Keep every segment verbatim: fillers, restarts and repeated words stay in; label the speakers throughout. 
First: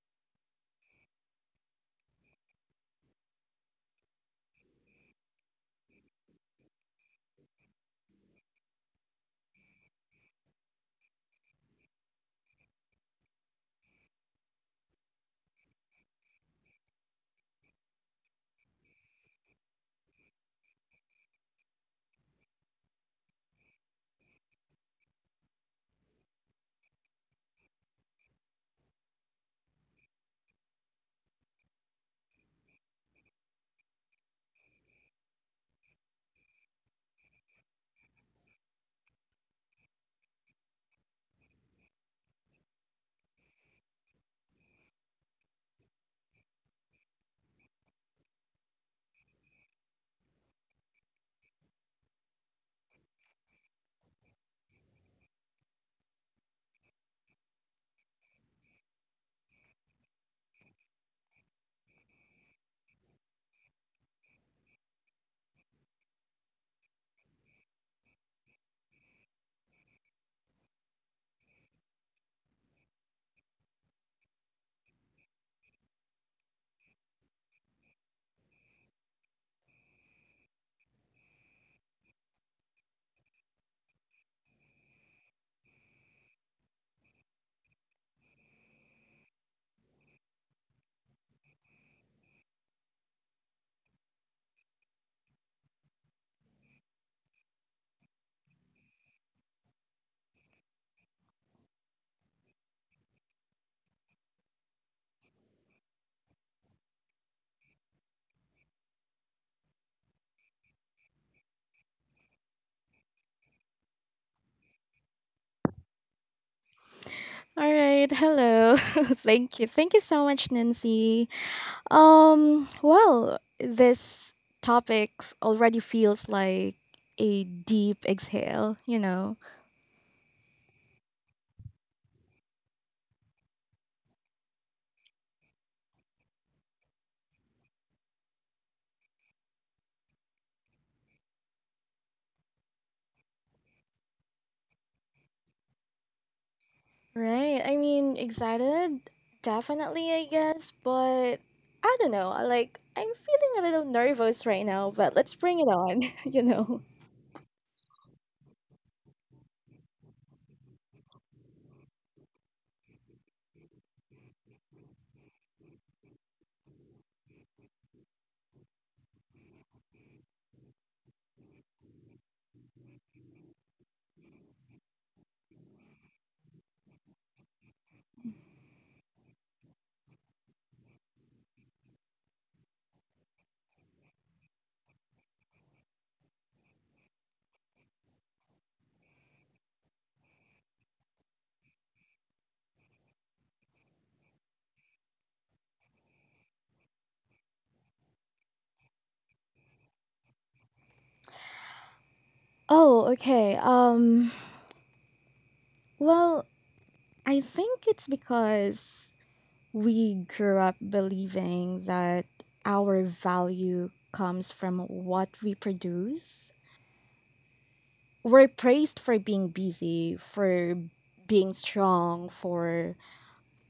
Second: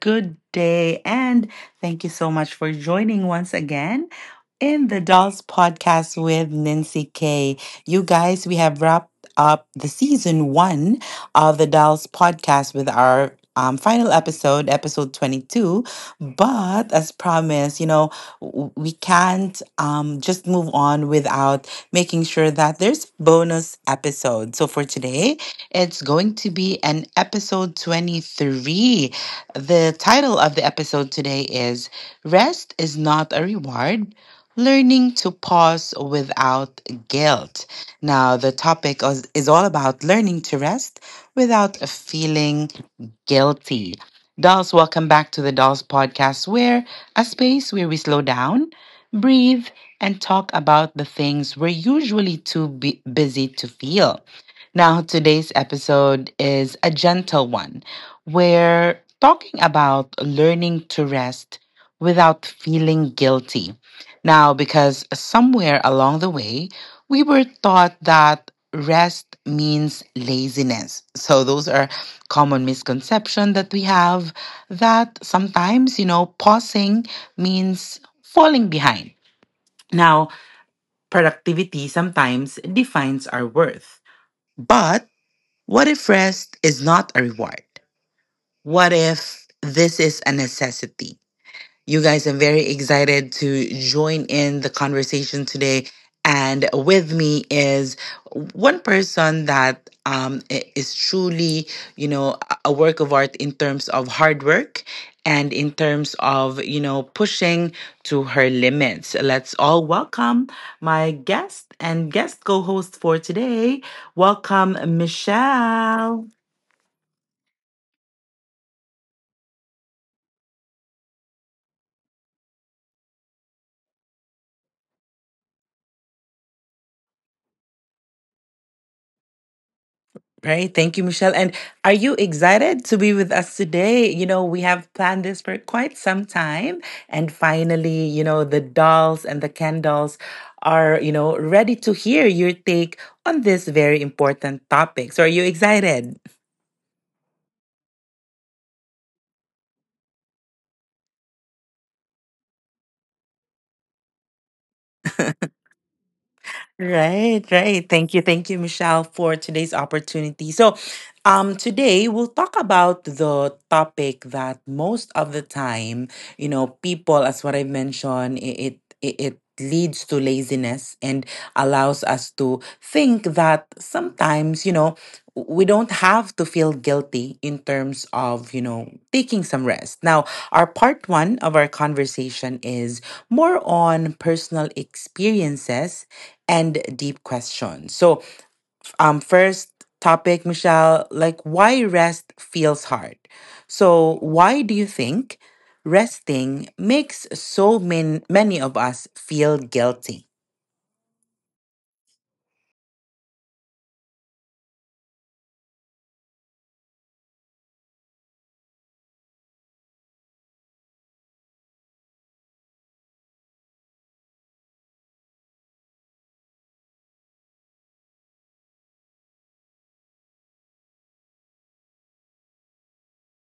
Speaker 1: Good day. And thank you so much for joining once again in the Dolls Podcast with Nancy K. You guys, we have wrapped up the season one of the Dolls Podcast with our um, final episode, episode twenty-two. But as promised, you know, w- we can't um, just move on without making sure that there's bonus episode. So for today, it's going to be an episode twenty-three. The title of the episode today is Rest is Not a Reward. Learning to pause without guilt. Now, the topic is is all about learning to rest without feeling guilty. Dolls, welcome back to the Dolls Podcast, where a space where we slow down, breathe, and talk about the things we're usually too bu- busy to feel. Now, today's episode is a gentle one. We're talking about learning to rest without feeling guilty. Now, because somewhere along the way, we were taught that rest means laziness. So, those are common misconceptions that we have that sometimes, you know, pausing means falling behind. Now, productivity sometimes defines our worth. But. What if rest is not a reward? What if this is a necessity? You guys, I'm very excited to join in the conversation today. And with me is one person that um, i- is truly, you know, a a work of art in terms of hard work and in terms of, you know, pushing to her limits. Let's all welcome my guest and guest co host for today. Welcome, Michelle.
Speaker 2: All right, hello. Thank you. Thank you so much, Nancy. Um, well, this topic f- already feels like a deep exhale, you know.
Speaker 1: Right. Thank you, Michelle. And are you excited to be with us today? You know, we have planned this for quite some time. And finally, you know, the dolls and the candles are, you know, ready to hear your take on this very important topic. So are you excited?
Speaker 2: Right. I mean, excited? Definitely, I guess, but I don't know. I Like, I'm feeling a little nervous right now, but let's bring it on, you know.
Speaker 1: Right, right. Thank you. Thank you, Michelle, for today's opportunity. So, um, today we'll talk about the topic that most of the time, you know, people, as what I mentioned, it it, it leads to laziness and allows us to think that sometimes, you know, we don't have to feel guilty in terms of, you know, taking some rest. Now, our part one of our conversation is more on personal experiences and deep question. So, um, first topic, Michelle, like why rest feels hard. So, why do you think resting makes so many many of us feel guilty?
Speaker 2: Oh, okay. Um, well, I think it's because we grew up believing that our value comes from what we produce. We're praised for being busy, for being strong, for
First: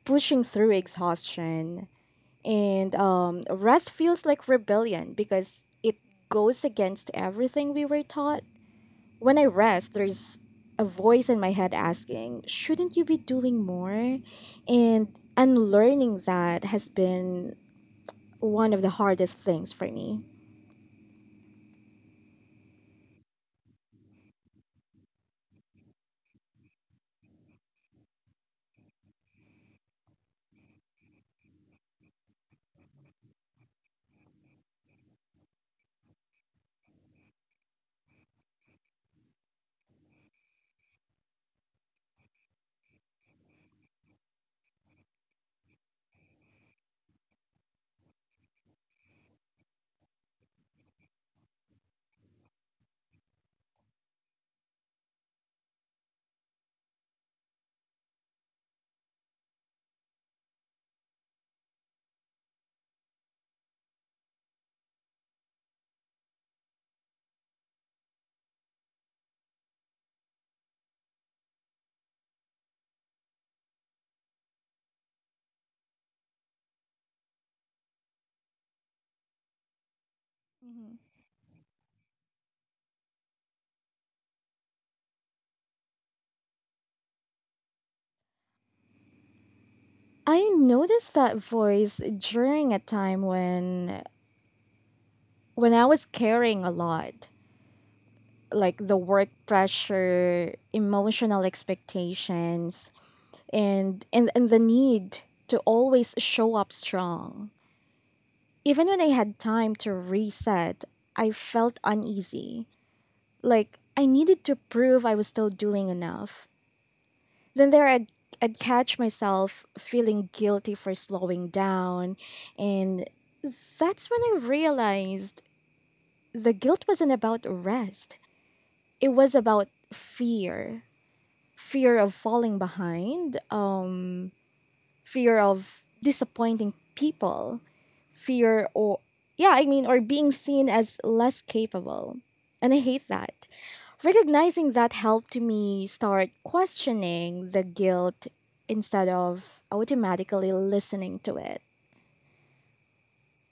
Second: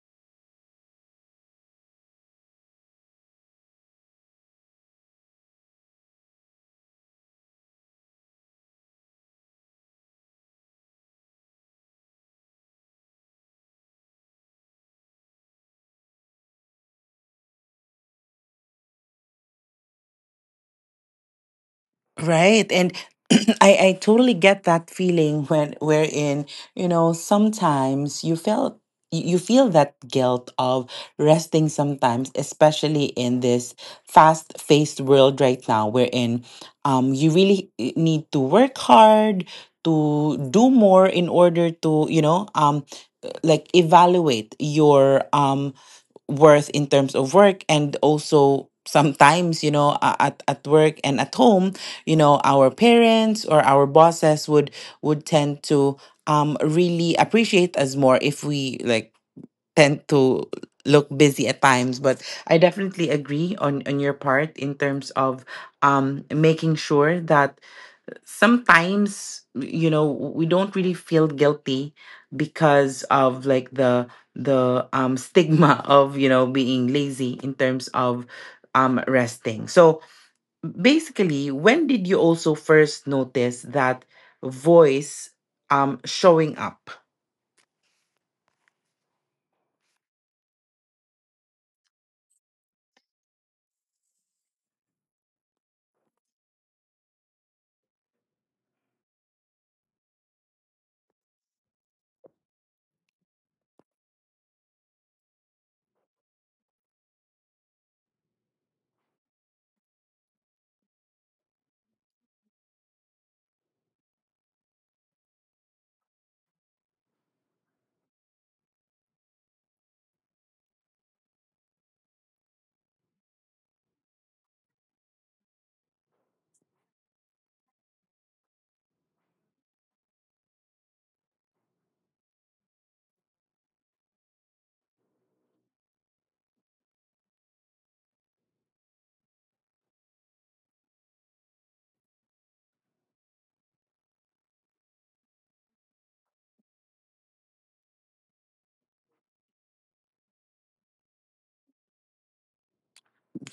Speaker 2: pushing through exhaustion. And um, rest feels like rebellion because it goes against everything we were taught. When I rest, there's a voice in my head asking, shouldn't you be doing more? And unlearning that has been one of the hardest things for me.
Speaker 1: Right. And I, I totally get that feeling when wherein, you know, sometimes you felt you you feel that guilt of resting sometimes, especially in this fast-paced world right now, wherein um you really eh, need to work hard to do more in order to, you know, um like evaluate your um worth in terms of work, and also sometimes, you know, a- at, at work and at home, you know, our parents or our bosses would would tend to um really appreciate us more if we like tend to look busy at times. But I definitely agree on on your part in terms of um making sure that sometimes, you know, we don't really feel guilty because of like the the um stigma of, you know, being lazy in terms of um resting. So basically, when did you also first notice that voice um showing up?
Speaker 2: I noticed that voice during a time when when I was carrying a lot, like the work pressure, emotional expectations, and and, and the need to always show up strong. Even when I had time to reset, I felt uneasy. Like I needed to prove I was still doing enough. Then there I'd, I'd catch myself feeling guilty for slowing down. And that's when I realized the guilt wasn't about rest, it was about fear fear of falling behind, um, fear of disappointing people, fear or, yeah, I mean, or being seen as less capable. And I hate that. Recognizing that helped me start questioning the guilt instead of automatically listening to it.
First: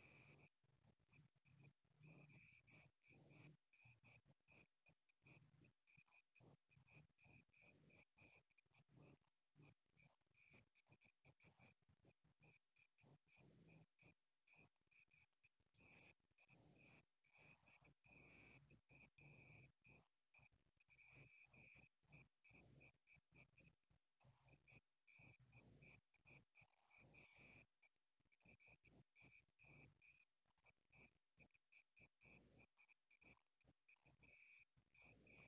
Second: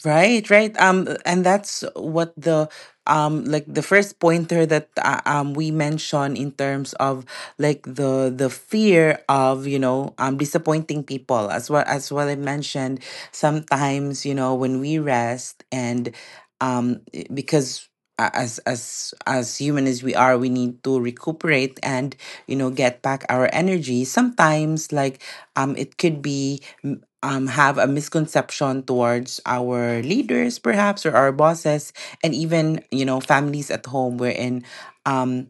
Speaker 1: Right, right. Um, and that's what the um like the first pointer that uh, um we mentioned in terms of like the the fear of, you know, um disappointing people, as well as what I mentioned. Sometimes, you know, when we rest and um i- because a- as as as human as we are, we need to recuperate and, you know, get back our energy sometimes. Like um it could be um, have a misconception towards our leaders perhaps, or our bosses, and even, you know, families at home, wherein um,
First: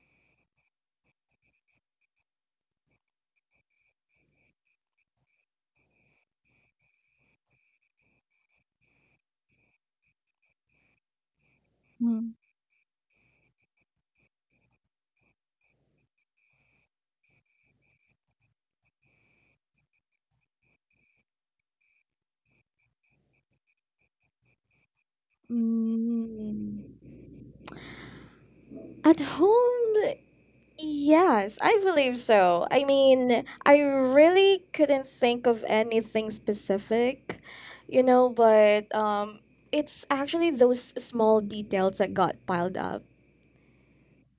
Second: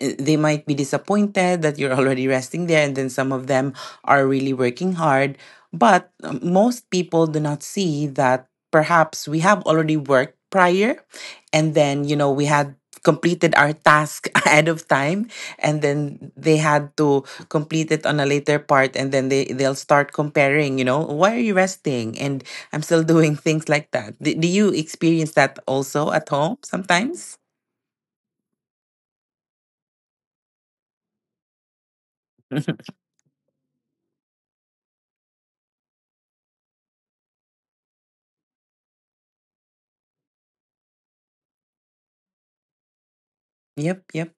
Speaker 1: uh, they might be disappointed that you're already resting there, and then some of them are really working hard. But um, most people do not see that perhaps we have already worked prior, and then, you know,
Speaker 2: Mm.
Speaker 1: we had completed our task ahead of time, and then they had to complete it on a later part, and then they they'll start comparing, you know, why are you resting and I'm still doing things like that. Do, do you experience that also at home
Speaker 2: Mm.
Speaker 1: sometimes?
Speaker 2: At home, yes, I believe so. I mean, I really couldn't think of anything specific, you know, but um, it's actually those small details that got piled up
Speaker 1: yep yep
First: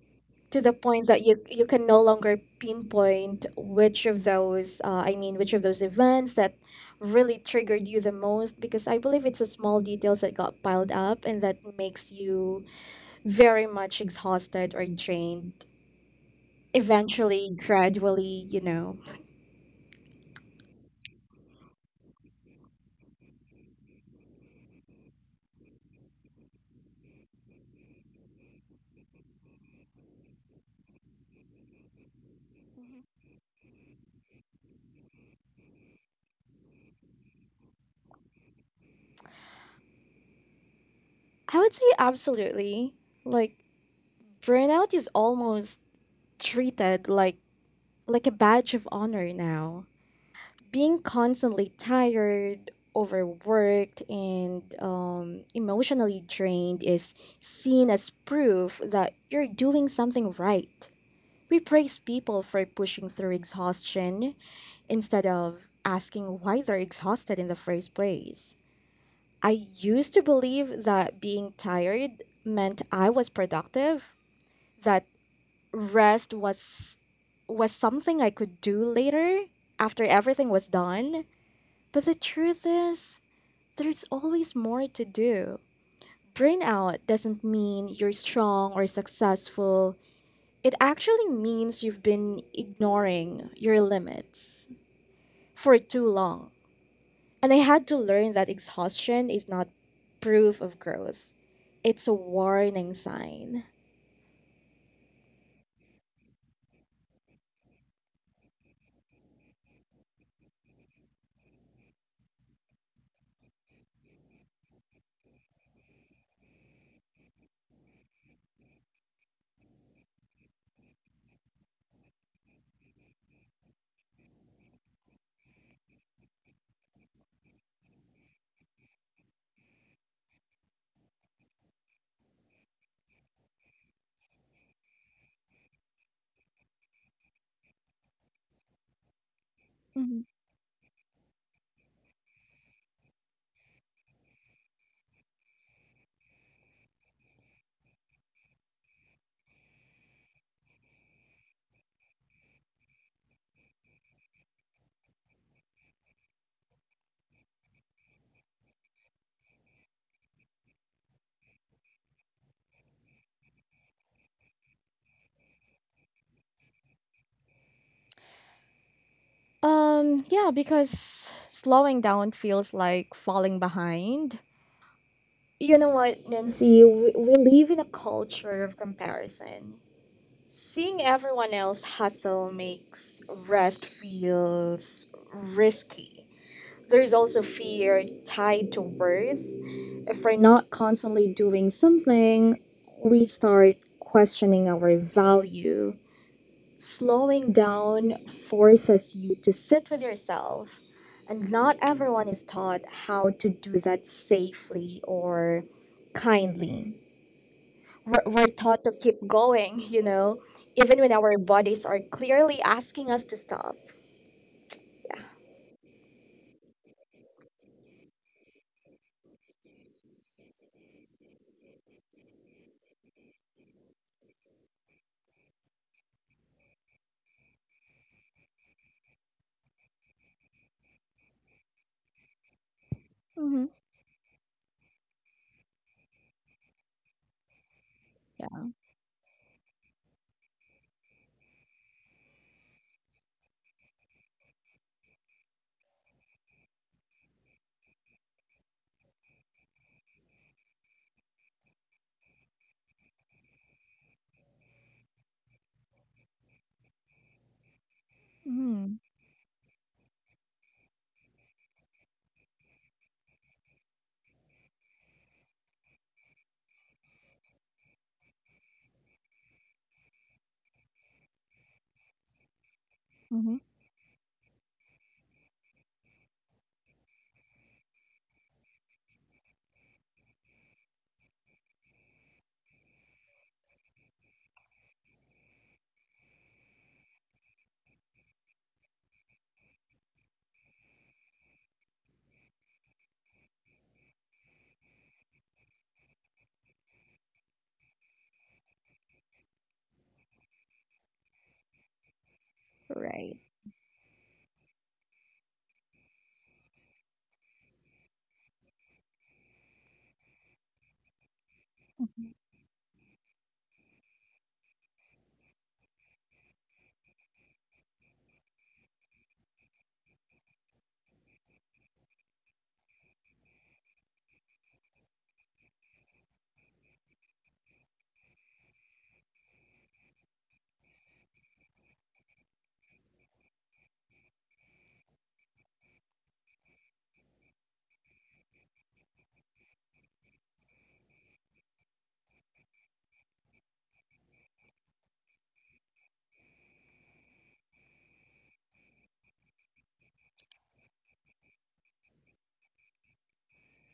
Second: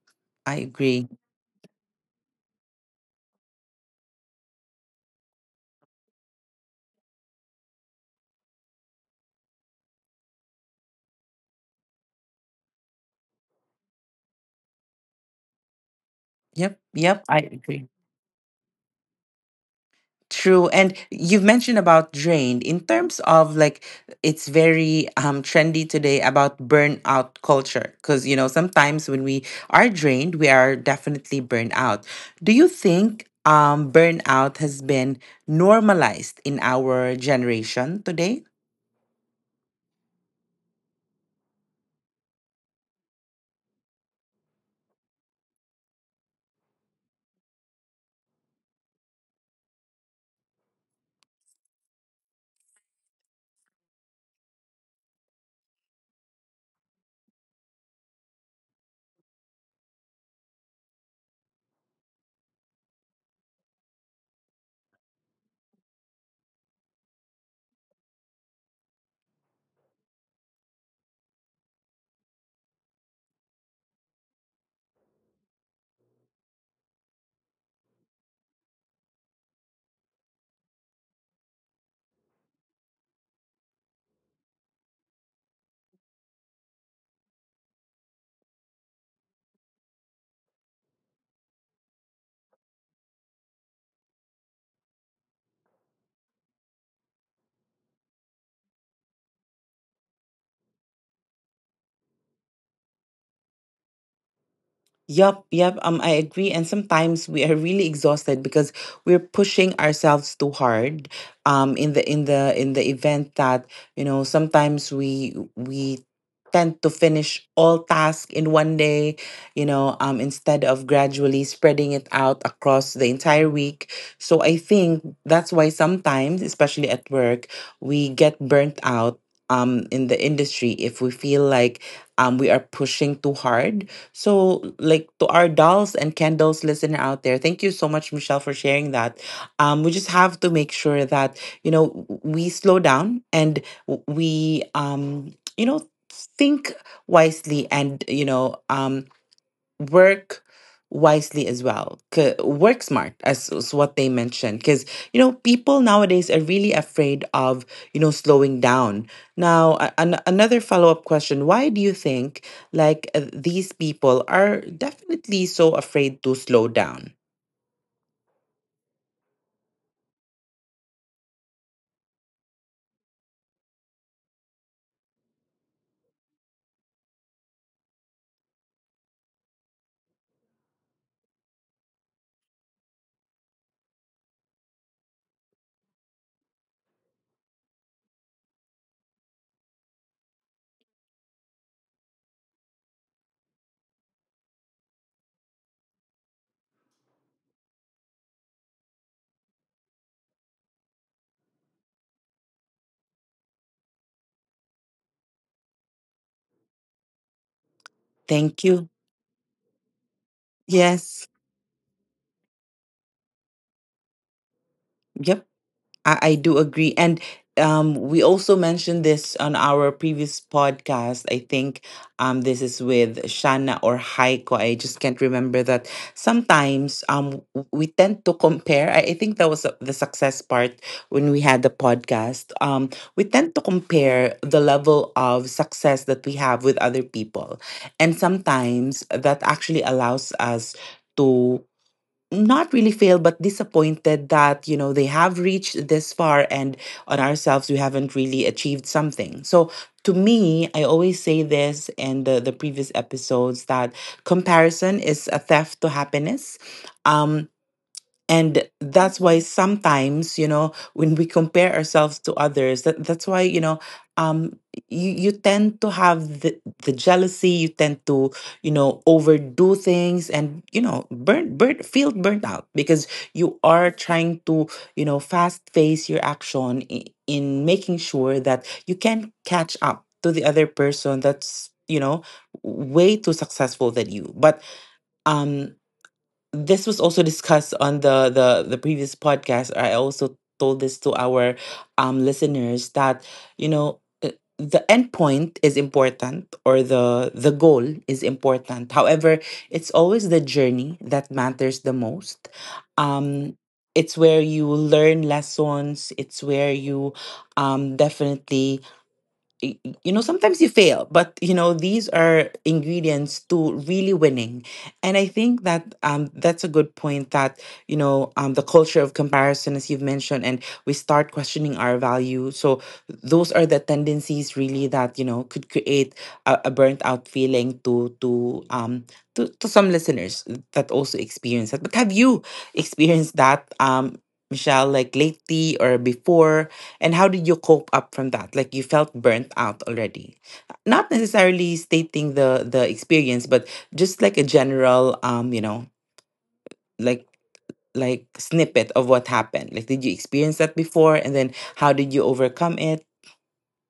Speaker 1: I
Speaker 2: to the point
Speaker 1: agree.
Speaker 2: that you you can no longer pinpoint which of those uh, I mean which of those events that really triggered you the most, because I believe it's the small details that got piled up and that makes you very much exhausted or drained
Speaker 1: Yep, yep, I
Speaker 2: eventually,
Speaker 1: agree.
Speaker 2: gradually you know
Speaker 1: True. And you've mentioned about drained in terms of like it's very um trendy today about burnout culture, because, you know, sometimes when we are drained, we are definitely burned out. Do you think um burnout has been normalized in our generation today?
Speaker 2: I would say absolutely, like burnout is almost treated like like a badge of honor now. Being constantly tired, overworked, and um, emotionally drained is seen as proof that you're doing something right. We praise people for pushing through exhaustion instead of asking why they're exhausted in the first place. I used to believe that being tired meant I was productive, that rest was was something I could do later, after everything was done. But the truth is, there's always more to do. Burnout doesn't mean you're strong or successful. It actually means you've been ignoring your limits for too long. And I had to learn that exhaustion is not proof of growth. It's a warning sign.
Speaker 1: Yup, yup. Um, I agree. And sometimes we are really exhausted because we're pushing ourselves too hard. Um, in the in the in the event that, you know, sometimes we we tend to finish all tasks in one day. You know, um, instead of gradually spreading it out across the entire week. So I think that's why sometimes, especially at work, we get burnt out. Um, in the industry, if we feel like um, we are pushing too hard. So, like, to our dolls and candles listener out there, thank you so much, Michelle, for sharing that. Um, we just
Speaker 2: Mhm.
Speaker 1: have to make sure that, you know, w- we slow down, and w- we um you know, think wisely, and, you know, um work wisely as well. C- work smart, as is what they mentioned, because, you know, people nowadays are really afraid of, you know, slowing down. Now, a- an- another follow up question: Why do you think? Like uh, these people are definitely so afraid to slow down.
Speaker 2: Um, yeah, because slowing down feels like falling behind. You know what, Nancy? We, we live in a culture of comparison. Seeing everyone else hustle makes rest feels risky. There's also fear tied to worth. If we're not constantly doing something, we start questioning our value. Slowing down forces you to sit with yourself, and not everyone is taught how to do that safely or kindly. We're, we're
Speaker 1: Thank
Speaker 2: taught to
Speaker 1: you.
Speaker 2: keep going, you know, even when
Speaker 1: Yes.
Speaker 2: our bodies are clearly asking us to stop.
Speaker 1: Yep. I, I do agree. And um, we also mentioned this on our previous podcast. I think um, this is with Shanna or Haiko. I just can't remember that. Sometimes um, w- we tend to compare. I, I think that was the success part when we had the podcast. Um, we tend
Speaker 2: Mm-hmm.
Speaker 1: to compare the level of success that we have with other people. And
Speaker 2: Yeah.
Speaker 1: sometimes that actually allows us to not really failed but disappointed that, you know, they have reached this far, and on ourselves we haven't really achieved something. So to me, I always say this in the, the previous episodes that comparison is a theft to happiness. Um, and
Speaker 2: Mm-hmm.
Speaker 1: that's why sometimes, you know, when we compare ourselves to others, that, that's why, you know, um you, you tend to have the, the jealousy, you tend to, you know, overdo things and, you know, burn burn feel burnt out because
Speaker 2: Mm-hmm.
Speaker 1: you are trying to, you know, fast face your action in, in making sure that you can catch up to the other person that's, you know, way too successful than you. But um this was also discussed on the the the previous podcast. I also told this to our um listeners that, you know, uh, the end point is important, or the the goal is important, however, it's always the journey that matters the most.
Speaker 2: Right.
Speaker 1: um it's where you learn lessons, it's where you um definitely y- you know, sometimes you fail, but you know these
Speaker 2: Mhm.
Speaker 1: are ingredients to really winning. And I think that um that's a good point that, you know, um the culture of comparison, as you've mentioned, and we start questioning our value. So those are the tendencies really that, you know, could create a, a burnt out feeling to to um to, to some listeners that also experience that. But have you experienced that, um Michelle, like lately or before, and how did you cope up from that? Like you felt burnt out already. Not necessarily stating the the experience, but just like a general um, you know, like like snippet of what happened. Like did you experience that before and then how did you overcome it?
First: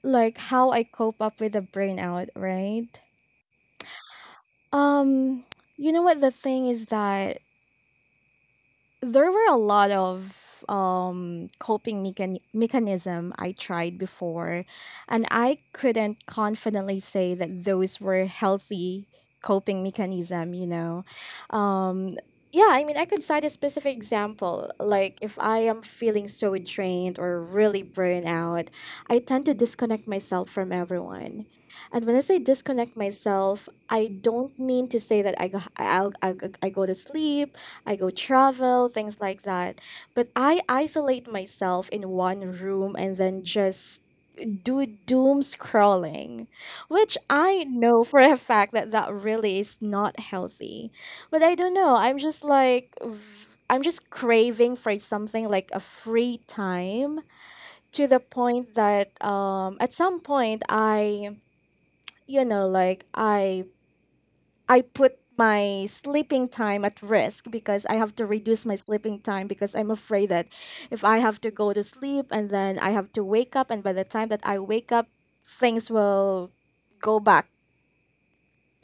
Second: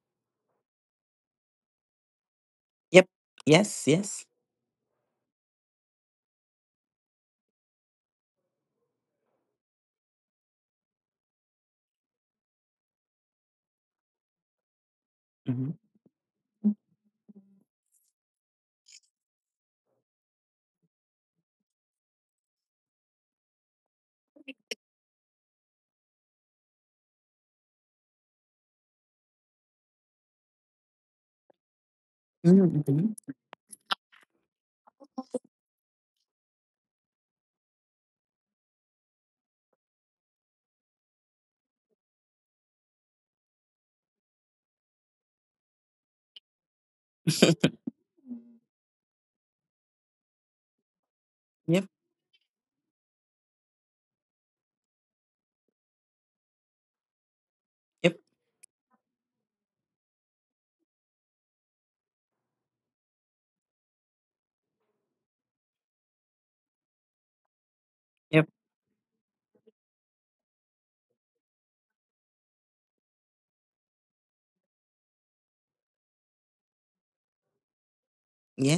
Speaker 2: Like how I cope up with the burnout, right?
Speaker 1: Yep. Yes, yes.
Speaker 2: Um, you know, what the thing is that there were a lot of um, coping mechan- mechanism I tried before, and I
Speaker 1: hmm
Speaker 2: couldn't confidently say that those were healthy coping mechanism. You know, um, yeah. I mean, I could cite a specific example. Like if I am feeling so drained or really burned out, I tend to disconnect myself from everyone. And when I say disconnect
Speaker 1: hmm
Speaker 2: myself, I don't mean to say that I go, I'll, I, I go to sleep, I go travel, things like that. But I isolate myself in one room and then just do doom scrolling, which I know for a fact that that really is not healthy. But I don't
Speaker 1: Yep,
Speaker 2: know. I'm just like, v- I'm just craving for something like a free time, to
Speaker 1: yep,
Speaker 2: the point that um, at some point I, you know, like I I put my sleeping time at risk because I have to
Speaker 1: yep.
Speaker 2: reduce my sleeping time, because I'm afraid that if I have to go to sleep and then I have to wake up, and by the time that I wake up things will go back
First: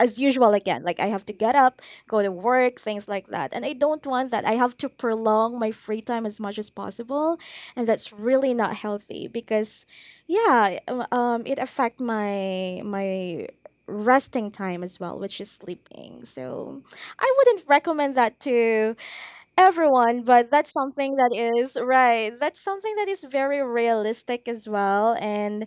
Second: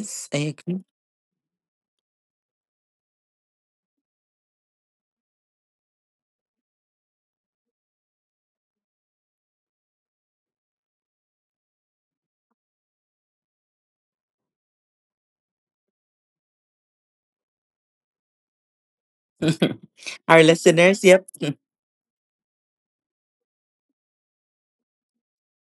Speaker 2: as
Speaker 1: I
Speaker 2: usual again.
Speaker 1: agree.
Speaker 2: Like I have to get up, go to work, things like that. And I don't want that. I have to prolong my free time as much as possible, and that's really not healthy because yeah, um um, it affect my my resting time as well, which is sleeping. So I wouldn't recommend that to everyone,
Speaker 1: Our
Speaker 2: but that's
Speaker 1: listeners,
Speaker 2: something
Speaker 1: yep.
Speaker 2: that is right, that's something that is very realistic as well. And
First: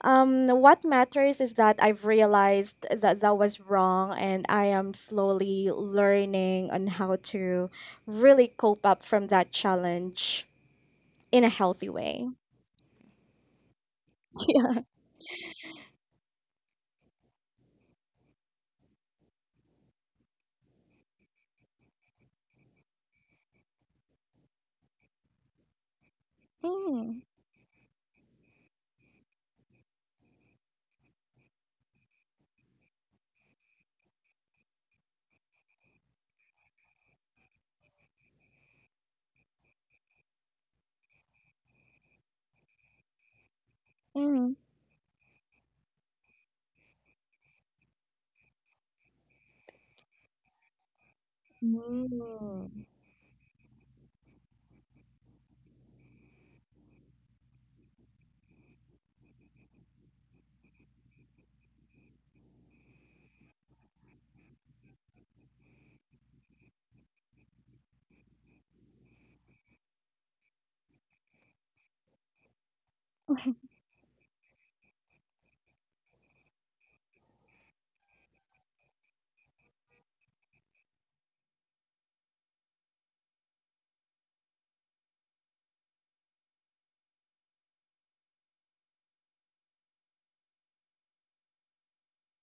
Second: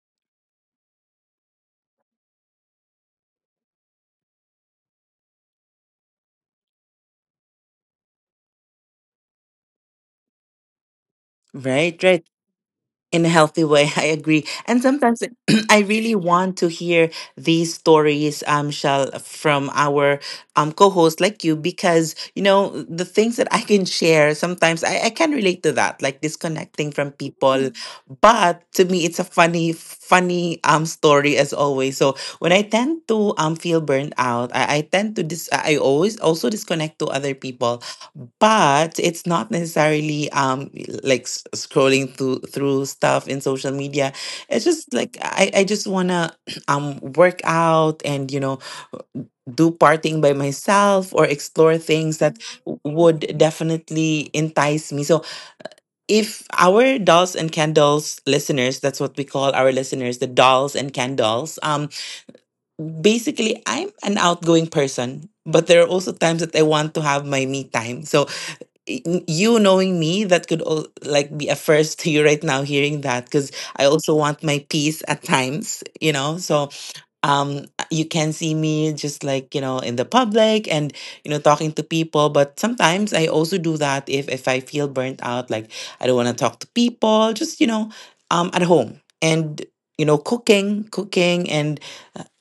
Speaker 2: um what matters is that I've realized that that was wrong, and I am slowly learning on how to really cope up from that challenge in a healthy
Speaker 1: Right,
Speaker 2: way.
Speaker 1: right. In a healthy way. I agree.
Speaker 2: Yeah.
Speaker 1: And sometimes it- I really want to hear these stories, um shall from our um co-host like you, because you know the things that I can share. Sometimes i, I can relate to that, like disconnecting from
Speaker 2: Mm,
Speaker 1: people, but to me it's a funny funny um story, as always. So when I tend to um feel burned out, i, I tend to dis- I always also disconnect to other people. But it's not necessarily um like s- scrolling through through stuff in social media.
Speaker 2: mm.
Speaker 1: It's just like i i just want to um work out, and, you know, do partying by myself or explore things that
Speaker 2: Mm.
Speaker 1: w- would definitely entice me. So if our dolls and candles listeners, that's what we call our listeners, the dolls and candles, um basically I'm an outgoing person, but there are also times that I want to have my me time. So you knowing me, that could all, like, be a first to you right now, hearing that, because I also want my peace at times, you know. So um you can see me, just like, you know, in the public and, you know, talking to people, but sometimes I also do that if if I feel burnt out, like I don't want to talk to people, just, you know, um at home and, you know, cooking cooking and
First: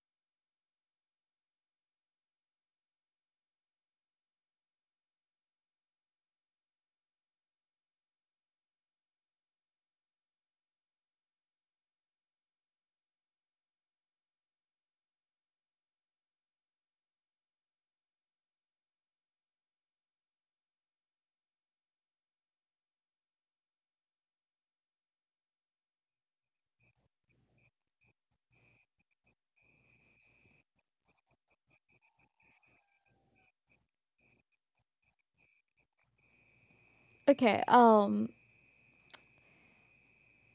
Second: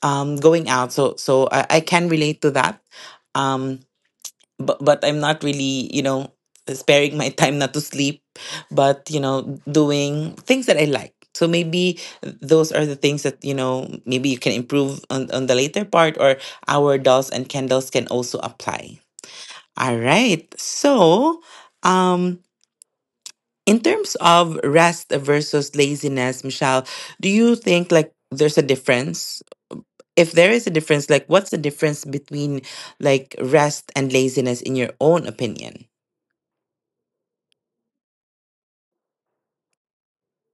Speaker 1: um going out. So so i, I can relate to that. um but but I'm not really, you know, sparing my time not to sleep, but, you know, doing things that I like. So maybe those are the things that, you know, maybe you can improve on, on the later part, or our dolls and candles can also apply. All right. So, um, in terms of rest versus laziness, Michelle, do you think, like, there's a difference? If there is a difference, like, what's the difference between, like, rest and laziness in your own opinion?
Speaker 2: okay um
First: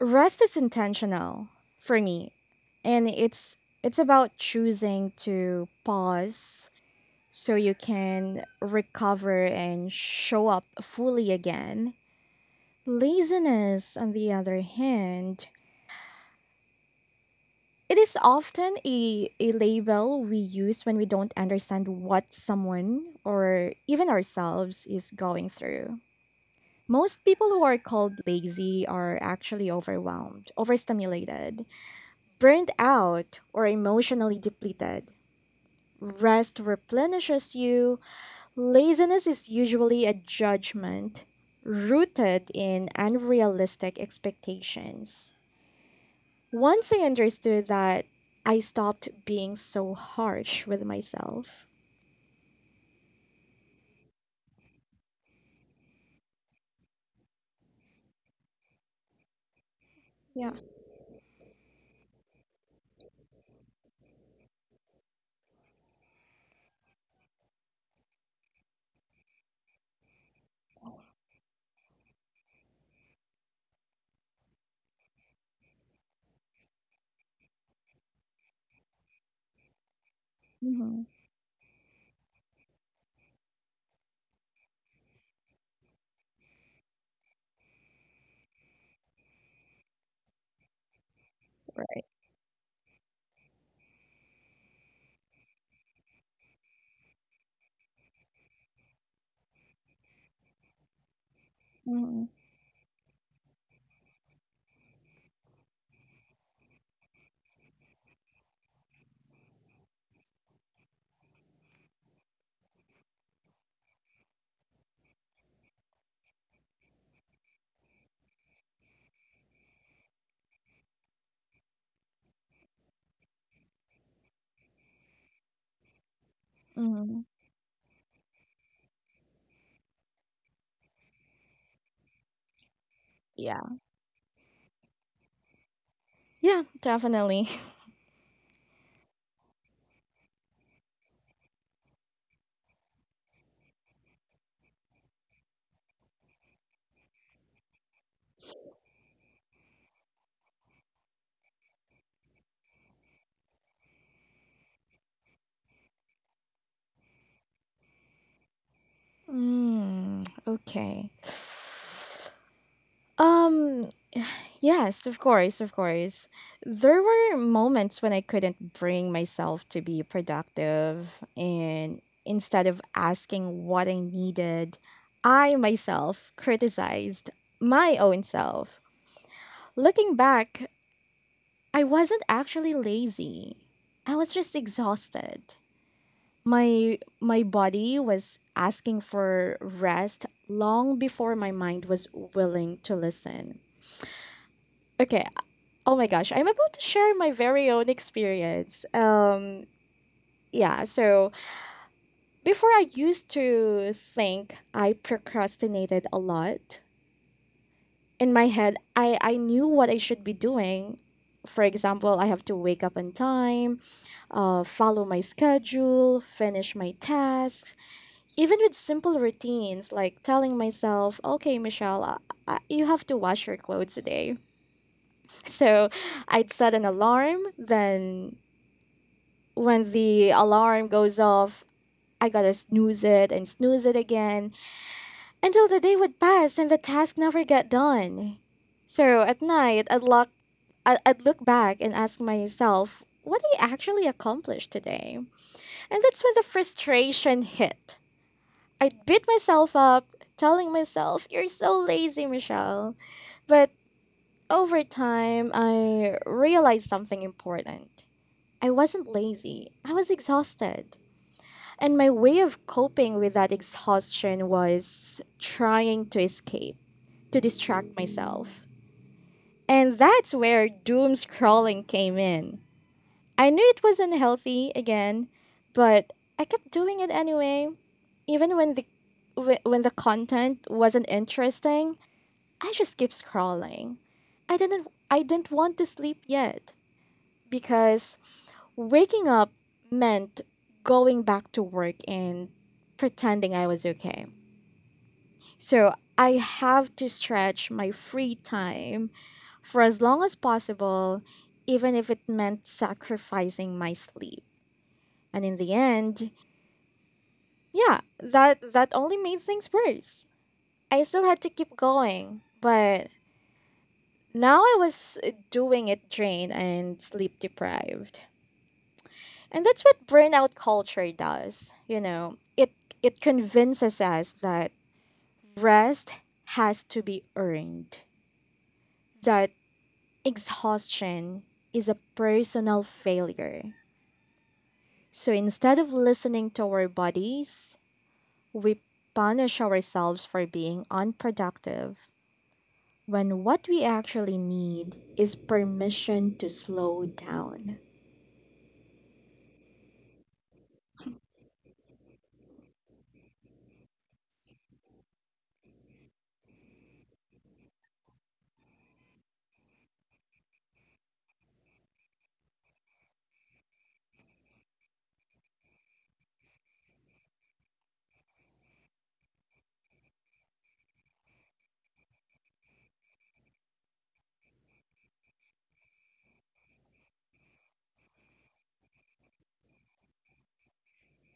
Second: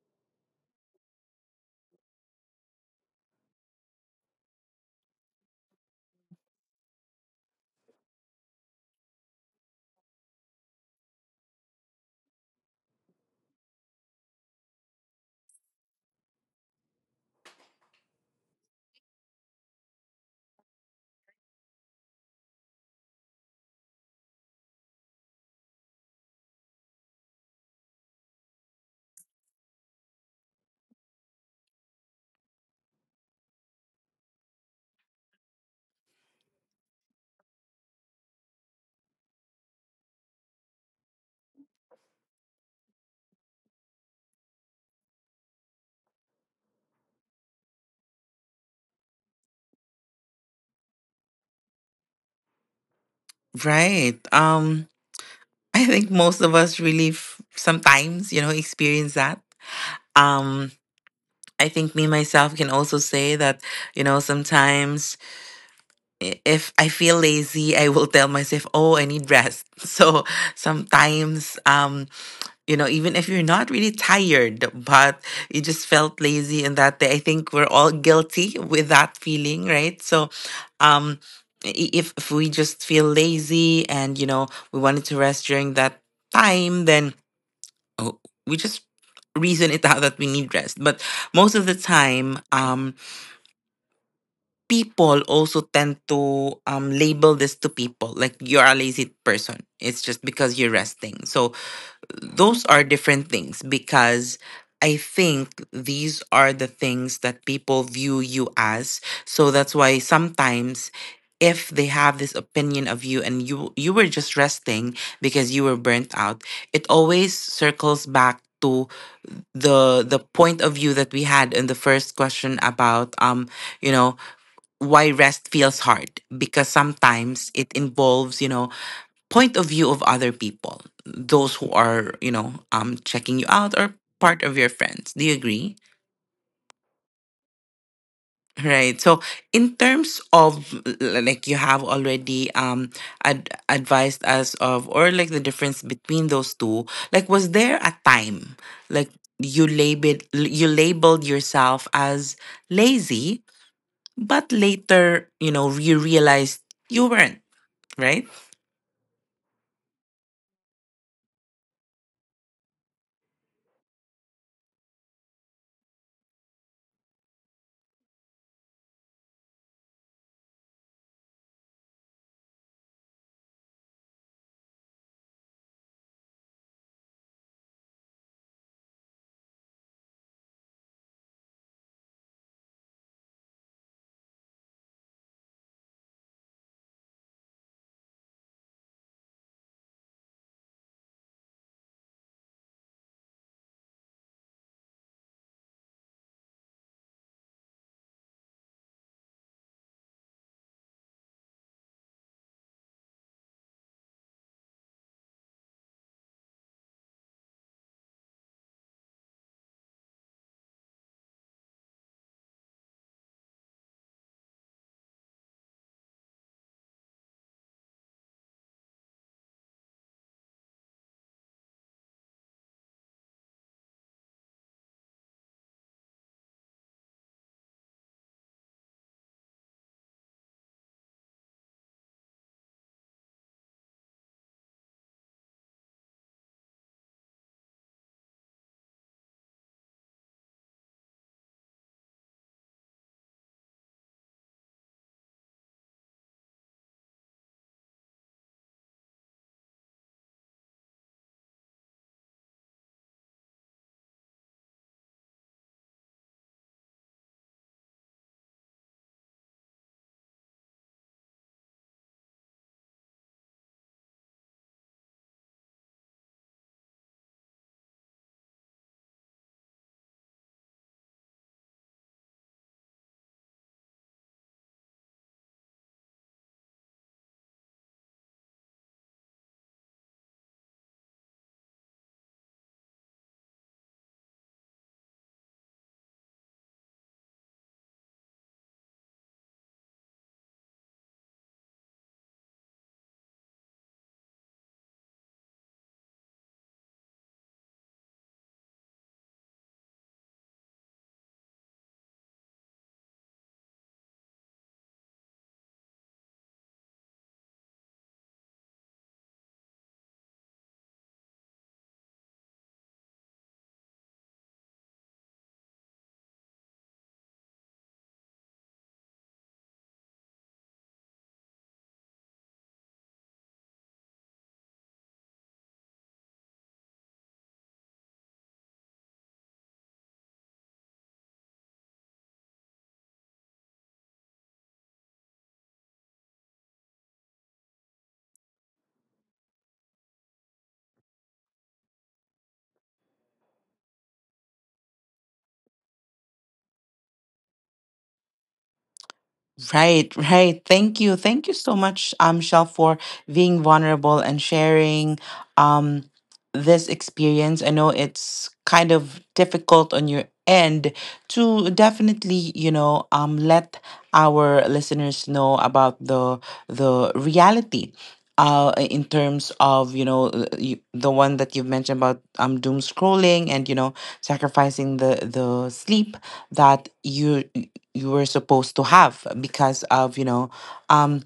Speaker 2: rest is intentional for me, and it's it's about choosing to pause so you can recover and show up fully again. Laziness, on the other hand, it is often a, a label we use when we don't understand what someone or even ourselves is going through. Most people who are called lazy are actually overwhelmed, overstimulated, burned out, or emotionally depleted. Rest replenishes you. Laziness is usually a judgment rooted in unrealistic expectations. Once I understood that, I stopped being so harsh with myself.
Speaker 1: Right. Um, I think most of us really f- sometimes, you know, experience that.
Speaker 2: Yeah.
Speaker 1: Um, I think me myself can also say that, you know, sometimes, i- if I feel lazy, I will tell myself, "Oh, I need rest." So sometimes, um, you know, even if you're not really tired, but you just felt lazy in that day, I think we're all guilty with that feeling, right? So
Speaker 2: Hmm.
Speaker 1: um i- if if we just feel lazy, and, you know, we wanted to rest during that time, then, oh, we just reason it out that we need rest. But most of the
Speaker 2: Right.
Speaker 1: time, um people also tend to um label this to people, like, you're a lazy person, it's just because you're resting. So
Speaker 2: Hmm.
Speaker 1: those are different things, because I think these are the things that people view you as. So that's why sometimes, if they have this opinion of you, and you you were just resting because you were burnt out, it always circles back to the the point of view that we had in the first question about, um you know, why rest feels hard, because
Speaker 2: Hmm.
Speaker 1: sometimes it involves, you know, point of view of other people, those who are, you know, um, checking you
Speaker 2: Yeah.
Speaker 1: out or part of your friends. Do you agree?
Speaker 2: Yeah, definitely.
Speaker 1: Right. So, in terms of l- like you have already um ad- advised us of, or like the difference between those two, like, was there a time, like, you labeled you labeled yourself as lazy, but later, you know, you realized you weren't, right?
Speaker 2: Mm, okay. Um, yes, of course, of course. There were moments when I couldn't bring myself to be productive, and instead of asking what I needed, I myself criticized my own self. Looking back, I wasn't actually lazy. I was just exhausted. My my body was asking for rest long before my mind was willing to listen. Okay, oh my gosh, I'm about to share my very own experience. Um, yeah, so Before I used to think I procrastinated a lot. In my head, I, I knew what I should be doing. For example, I have to wake up on time, uh, follow my schedule, finish my tasks, even with simple routines like telling myself, okay, Michelle, uh, uh, you have to wash your clothes today. So I'd set an alarm, then when the alarm goes off, I gotta snooze it and snooze it again until the day would pass and the task never get done. So at night, I'd look, I- I'd look back and ask myself, what I actually accomplished today? And that's when the frustration hit. I'd beat myself up, telling myself, you're so lazy, Michelle. But over time, I realized something important. I wasn't lazy, I was exhausted. And my way of coping with that exhaustion was trying to escape, to distract myself. And that's where doom scrolling came in. I knew it was unhealthy again, but I kept doing it anyway. Even when the wh- when the content wasn't interesting, I just kept scrolling. I didn't I didn't want to sleep yet, because waking up meant going back to work and pretending I was okay. So I have to stretch my free time for as long as possible, even if it meant sacrificing my sleep. And in the end, yeah, that that only made things worse. I still had to keep going, but now I was uh, doing it drained and sleep deprived. And that's what burnout culture does, you know. It it convinces us that rest has to be earned, that exhaustion is a personal failure. So instead of listening to our bodies, we punish ourselves for being unproductive when what we actually need is permission to slow down.
Speaker 1: Right, right. Thank you. Thank you so much, um, Shel, for being vulnerable and sharing um this experience. I know it's kind of difficult on your end to definitely, you know, um let our listeners know about the the reality, uh in terms of, you know, uh, you- the one that you've mentioned about, um doom scrolling, and, you know, sacrificing the the sleep that you you were supposed to have because of, you know, um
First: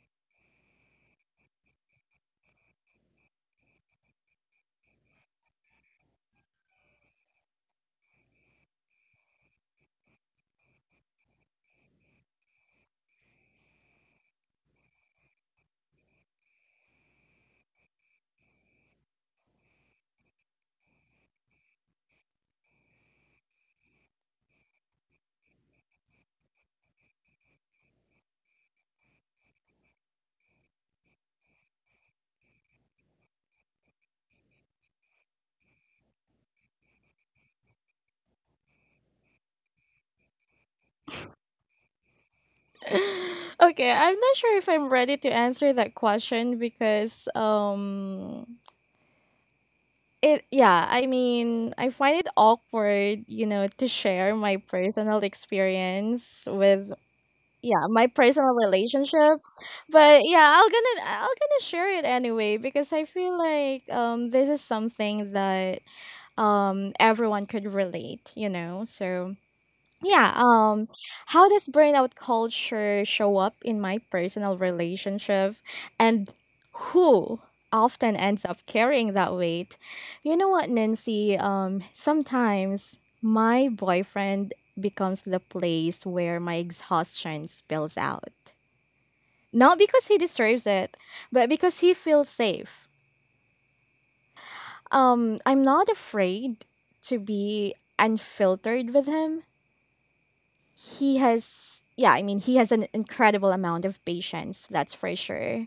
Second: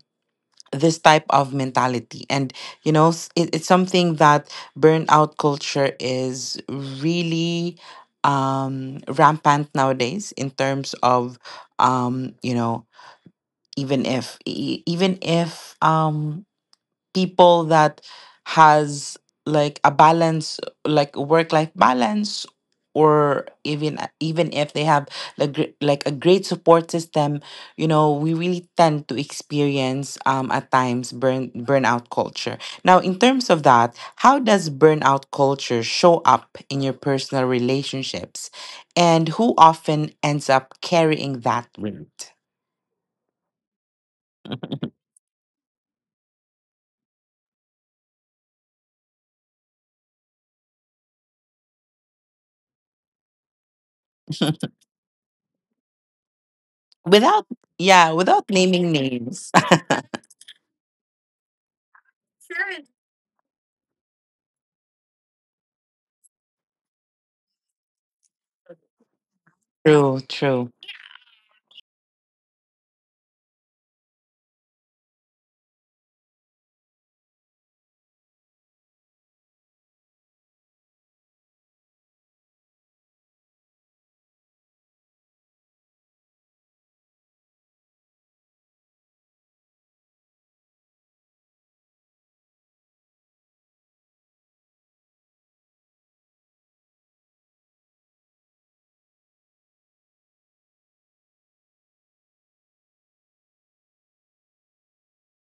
Speaker 1: this type of mentality. And, you know, s- it, it's something that burnout culture is really, um rampant nowadays in terms of, um you know, even if e- even if um people that has like a balance, like work life balance, or even even if they have like gr- like a great support system, you know, we really tend to experience, um at times, burn burnout culture. Now, in terms of that, how does burnout culture show up in your personal relationships, and who often ends up carrying that weight?
Speaker 2: Okay, I'm not sure if I'm ready to answer that question because um it, yeah, I mean, I find it awkward, you know, to share my personal experience with,
Speaker 1: Without,
Speaker 2: yeah, my
Speaker 1: yeah,
Speaker 2: personal
Speaker 1: without naming
Speaker 2: relationship.
Speaker 1: names.
Speaker 2: But yeah, i'll gonna i'll gonna share it anyway, because I feel like um this is something that um everyone could relate, you know. So yeah,
Speaker 1: True,
Speaker 2: um
Speaker 1: true.
Speaker 2: how does burnout culture show up in my personal relationship, and who often ends up carrying that weight? You know what, Nancy, um sometimes my boyfriend becomes the place where my exhaustion spills out, not because he deserves it, but because he feels safe. um I'm not afraid to be unfiltered with him. He has yeah I mean He has an incredible amount of patience, that's for sure.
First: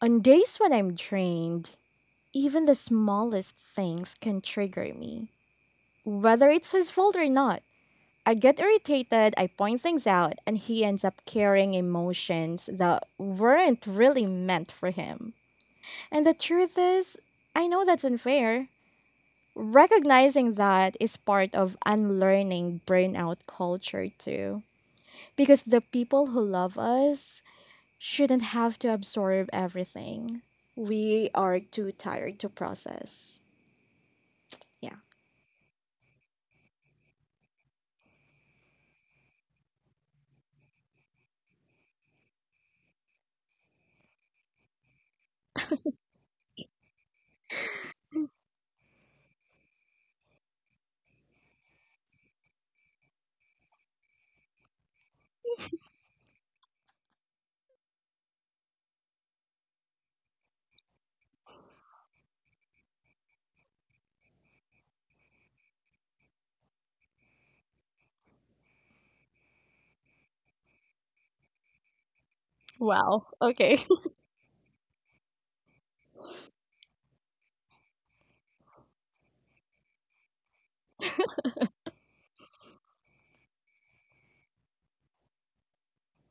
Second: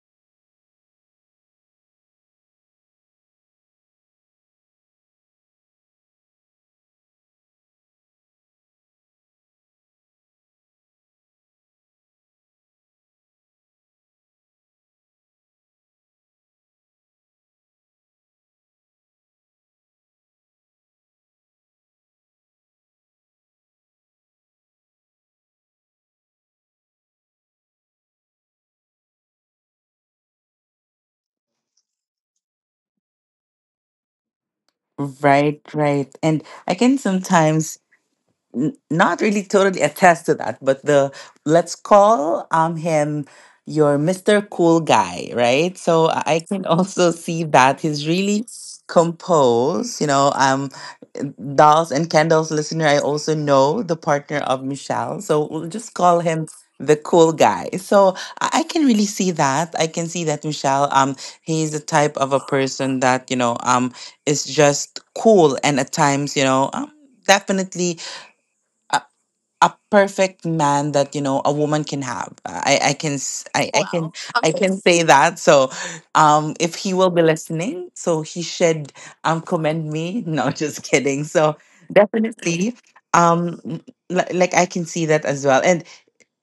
Speaker 2: On days when I'm drained, even the smallest things can trigger me, whether it's his fault or not. I get irritated, I point things out, and he ends up carrying emotions that weren't really meant for him. And the truth is, I know that's unfair. Recognizing that is part of unlearning burnout culture too. Because the people who love us shouldn't have to absorb everything we are too tired to process. Yeah.
Speaker 1: Right, right. And I can sometimes n- not really totally attest to that, but the, let's call um him your mister Cool guy, right? So I I can also see that he's really composed, you know. um Dolls and Kendall's listener, I also know the partner of Michelle, so we'll just call him the cool guy. So I I can really see that. I can see that, Michelle, um, he's the type of a person that, you know, um, is just cool, and at times, you know, um, definitely a perfect man that, you know, a woman can have. I i can
Speaker 2: Wow.
Speaker 1: s- i, I
Speaker 2: Okay.
Speaker 1: can Wow. I Okay, can say that. So, um if he will be listening, so he should um commend me, no, just kidding. So definitely, um like, like I can see that as well. And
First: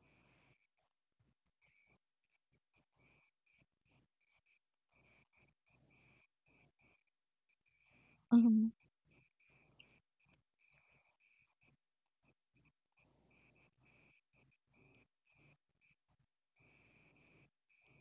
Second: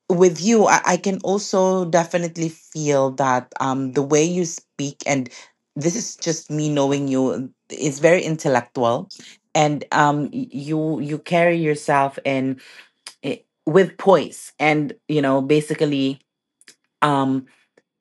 Speaker 1: with you, I, I can also definitely feel that, um the way you speak, and this is just me knowing you, is very
Speaker 2: Mhm.
Speaker 1: intellectual. And um y- you you carry yourself in, i- with poise, and, you know, basically, um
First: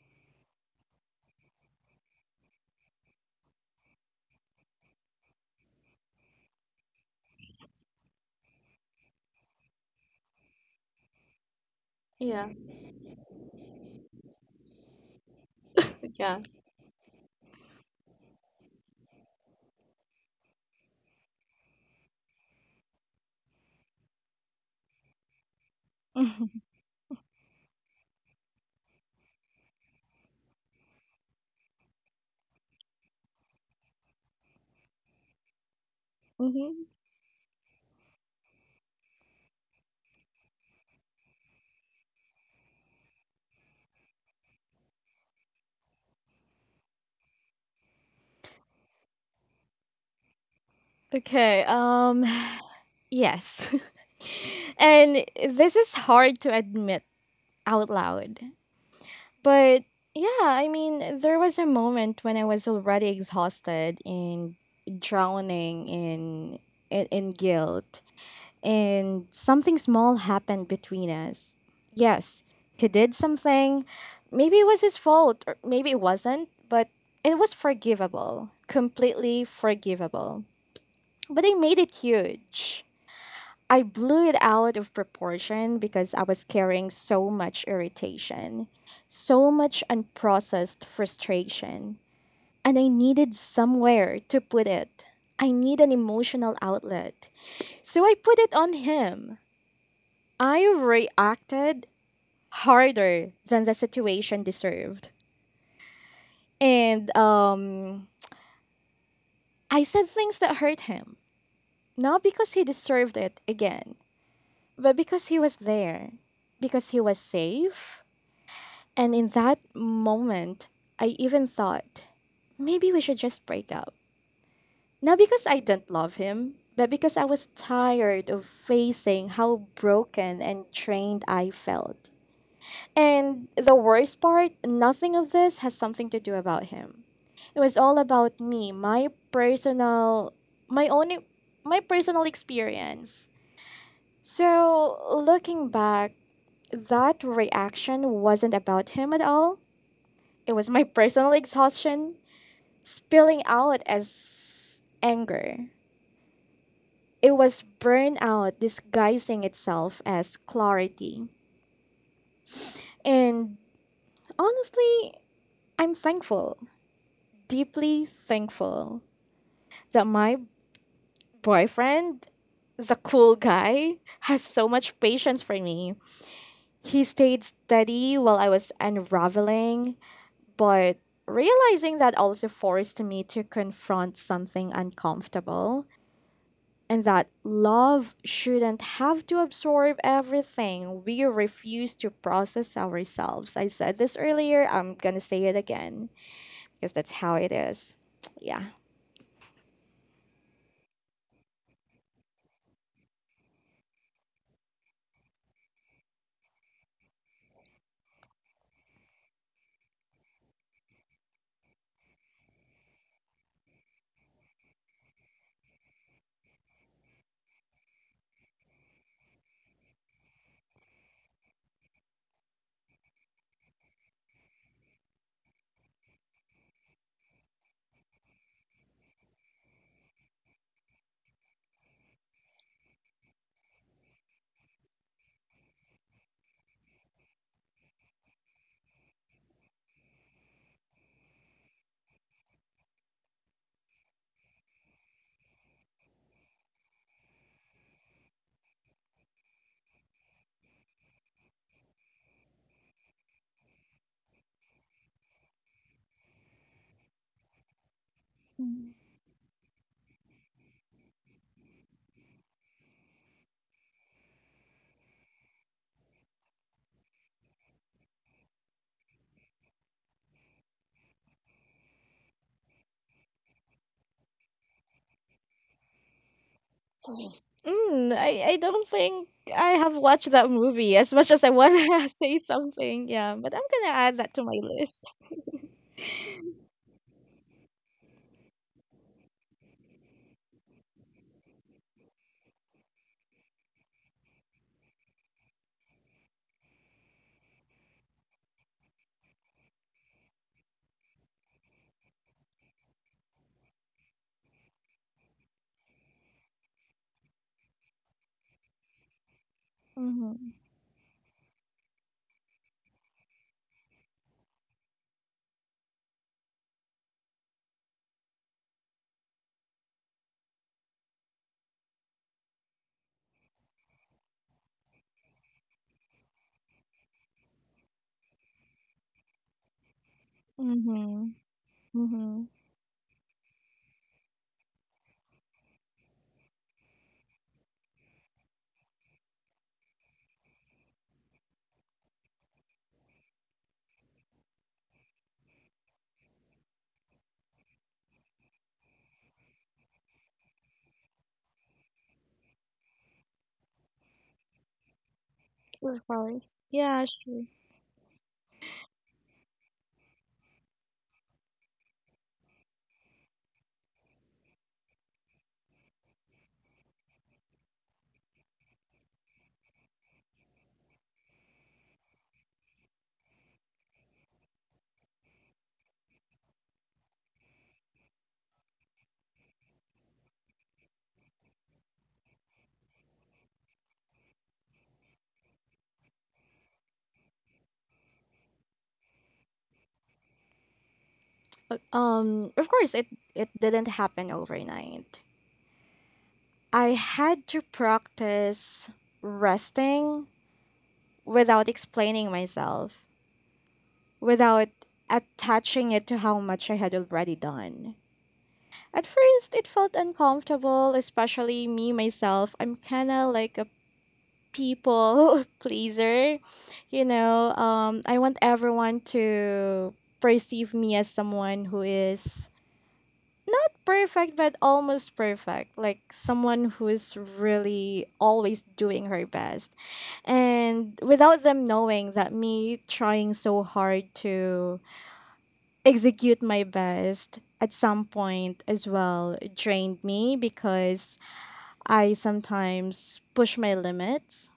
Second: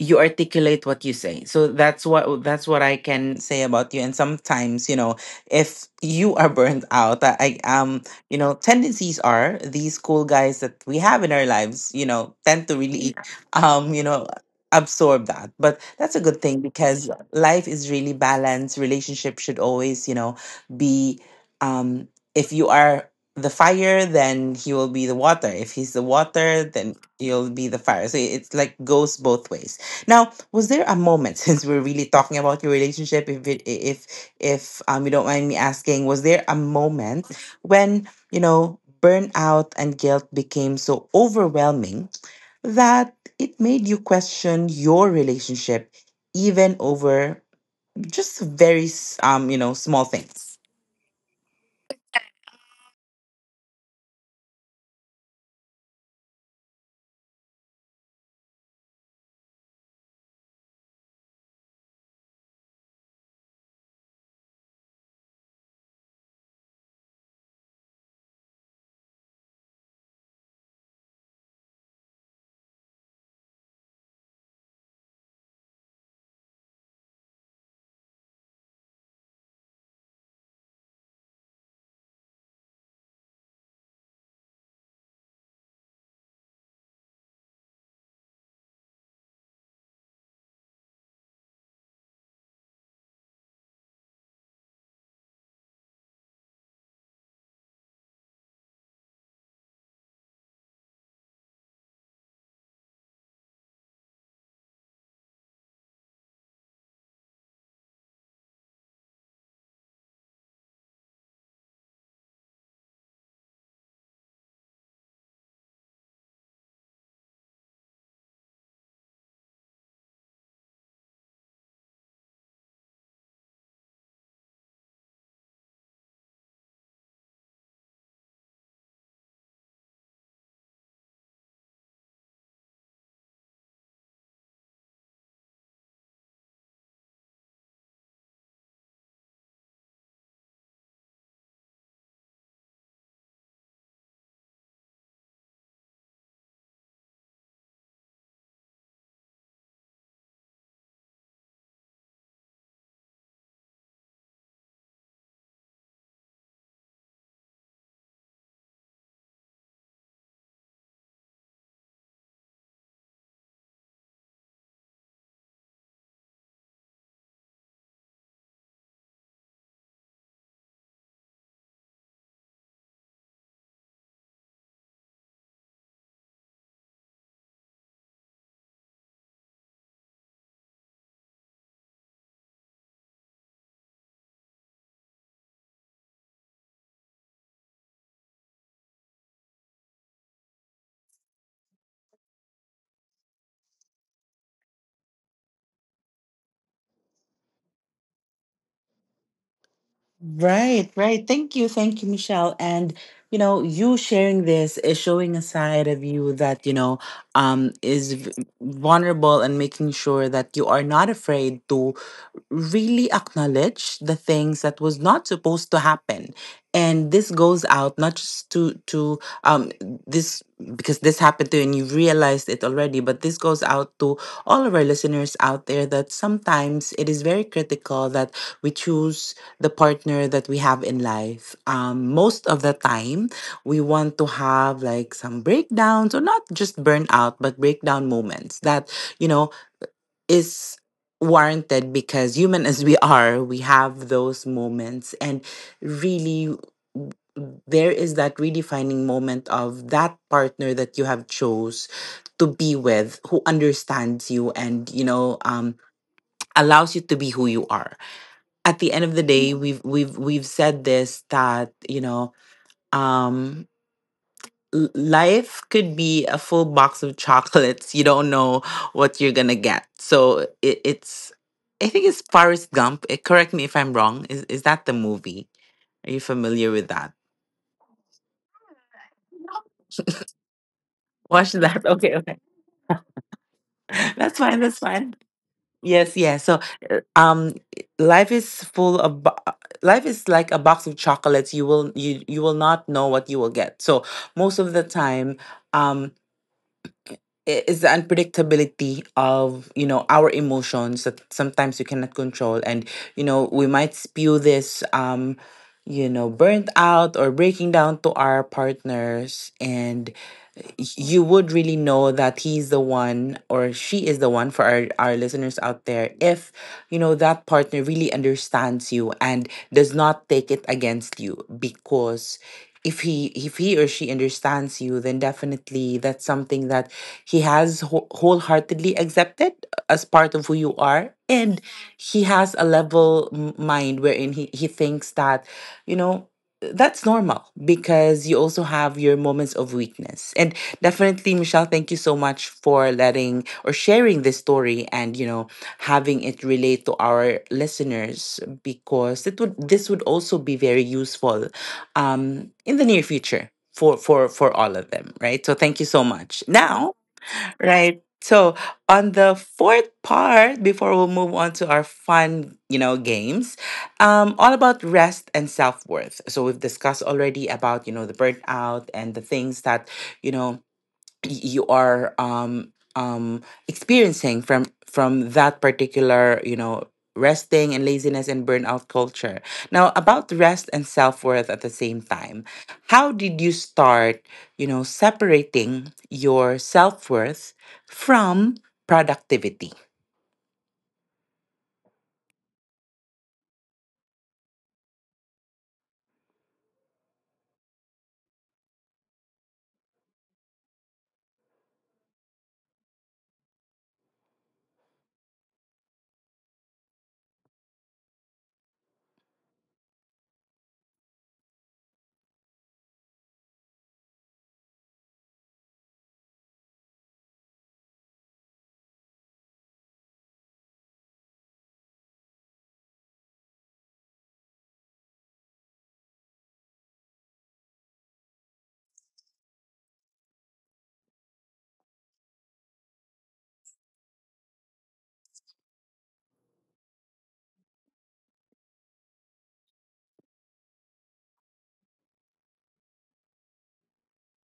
Speaker 1: you articulate what you say. So that's what that's what I can say about you. And sometimes, you know, if you are burnt out, i I, um you know, tendencies are these cool guys that we have in our lives, you know,
Speaker 2: Yeah.
Speaker 1: tend to really, um you know, absorb that. But that's a
Speaker 2: Yeah.
Speaker 1: good thing, because yeah, life is really balanced. Relationship should always, you know, be, um if you are the fire, then he will be the water. If he's the water, then you'll be the fire. So it's, like, goes both ways. Now, was there a moment, since we're really talking about your relationship? If it, if if um you don't mind me asking, was there a
Speaker 2: Mhm.
Speaker 1: moment when, you know, burnout and guilt became so overwhelming that it made you question your relationship, even over just very s- um you know, small things?
Speaker 2: Okay. Um yes. and this is hard to admit out loud. But yeah, I mean, there was a moment when I was already exhausted and drowning in in, in guilt, and something small happened between us. Yes, he did something. Maybe it was his fault, or maybe it wasn't, but it was forgivable. Completely forgivable. But I made it huge. I blew it out of proportion because I was carrying so much irritation, so much unprocessed frustration, and I needed somewhere to put it. I need an emotional outlet. So I put it on him. I reacted harder than the situation deserved. And um, I said things that hurt him, not because he deserved it again, but because he was there, because he was safe. And in that moment, I even thought, maybe we should just break up. Not because I didn't love him, but because I was tired of facing how broken and trained I felt. And the worst part, nothing of this has something to do about him. It was all about me, my personal my own my personal experience. So, looking back, that reaction wasn't about him at all. It was my personal exhaustion spilling out as anger. It was burnout disguising itself as clarity. And honestly, I'm thankful, deeply thankful that my boyfriend, the cool guy, has so much patience for me. He stayed steady while I was unraveling, but realizing that also forced me to confront something uncomfortable, and that love shouldn't have to absorb everything we refuse to process ourselves. I said this earlier, I'm gonna say it again because that's how it is. Yeah.
Speaker 1: Right, right. Thank you. Thank you, Michelle. And, you know, you sharing this is showing a side of you that, you know, um, is v- vulnerable, and making sure that you are not afraid to really acknowledge the things that was not supposed to happen. And this goes out, not just to to um this, because this happened to you and you realized it already, but this goes out to all of our listeners out there, that sometimes it is very critical that we choose the partner that we have in life. Um most of the time, we want to have like some breakdowns, or not just burnout, but breakdown moments that, you know, is warranted, because human as we are, we have those moments. And really, there is that redefining moment of that partner that you have chose to be with, who understands you, and, you know, um, allows you to be who you are. At the end of the day, we've we've we've said this, that, you know, um, l- life could be a full box of chocolates. You don't know what you're gonna get. So it, it's, I think it's Forrest Gump. Eh, correct me if I'm wrong. Is is that the movie? Are you familiar with that?
Speaker 2: Mm, I, I don't think I have watched that movie as much as I
Speaker 1: Watch
Speaker 2: want
Speaker 1: that.
Speaker 2: to
Speaker 1: Okay,
Speaker 2: say
Speaker 1: okay.
Speaker 2: something. Yeah, but I'm going to add that to
Speaker 1: That's
Speaker 2: my
Speaker 1: fine. That's
Speaker 2: list.
Speaker 1: fine. Yes, yes. So, uh, um, life is full of bo- uh, life is like a box of chocolates. You will you you will not know what you will get. So most of the time, um. i- is the unpredictability of, you know, our emotions that sometimes we cannot control. And, you know, we might spew this, um you know, burnt out or breaking down to our partners. And
Speaker 2: Mm-hmm.
Speaker 1: y- you would really know that he's the one, or she is the one for our, our listeners out there, if you know that partner really understands you and does not take it against you. Because if he, if he or she understands you, then definitely that's something that he has whole- wholeheartedly accepted, uh, as part of who you
Speaker 2: Mm-hmm.
Speaker 1: are. And he
Speaker 2: Mm-hmm.
Speaker 1: has a level m- mind, wherein he, he thinks that, you know, that's normal, because you also have your moments of weakness. And definitely, Michelle, thank you so much for letting or sharing this story, and, you know, having it relate to our listeners, because it would this would also be very useful, um, in the near future for for for all of them, right? So thank you
Speaker 2: Of
Speaker 1: so much.
Speaker 2: course. Yeah,
Speaker 1: Now,
Speaker 2: sure.
Speaker 1: right? So, on the fourth part, before we'll move on to our fun, you know, games, um, all about rest and self worth. So we've discussed already about you know the burnout and the things that you know you are um um experiencing from from that particular you know resting and laziness and burnout culture. Now, about rest and self-worth at the same time, how did you start, you know separating your self-worth from productivity?
Speaker 2: Uh, Um, of course, it, it didn't happen overnight. I had to practice resting without explaining myself, without attaching it to how much I had already done. At first, it felt uncomfortable, especially me myself. I'm kind of like a people pleaser. You know, um, I want everyone to perceive me as someone who is not perfect, but almost perfect. Like someone who is really always doing her best. And without them knowing that me trying so hard to execute my best at some point as well drained me because I sometimes push my limits.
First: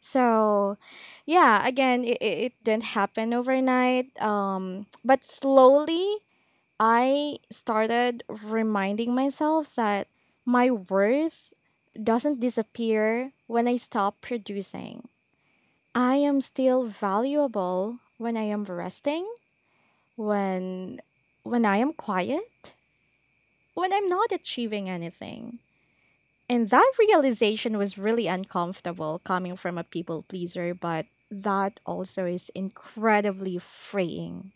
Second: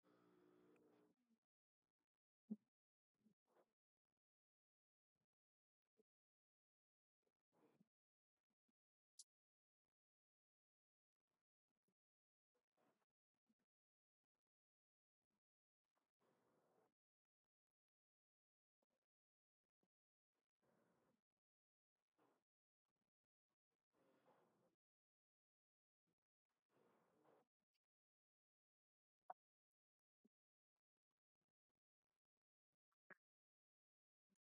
Speaker 2: So, yeah, again, it, it didn't happen overnight. Um, but slowly, I started reminding myself that my worth doesn't disappear when I stop producing. I am still valuable when I am resting, when when I am quiet, when I'm not achieving anything. And that realization was really uncomfortable coming from a people pleaser, but that also is incredibly freeing.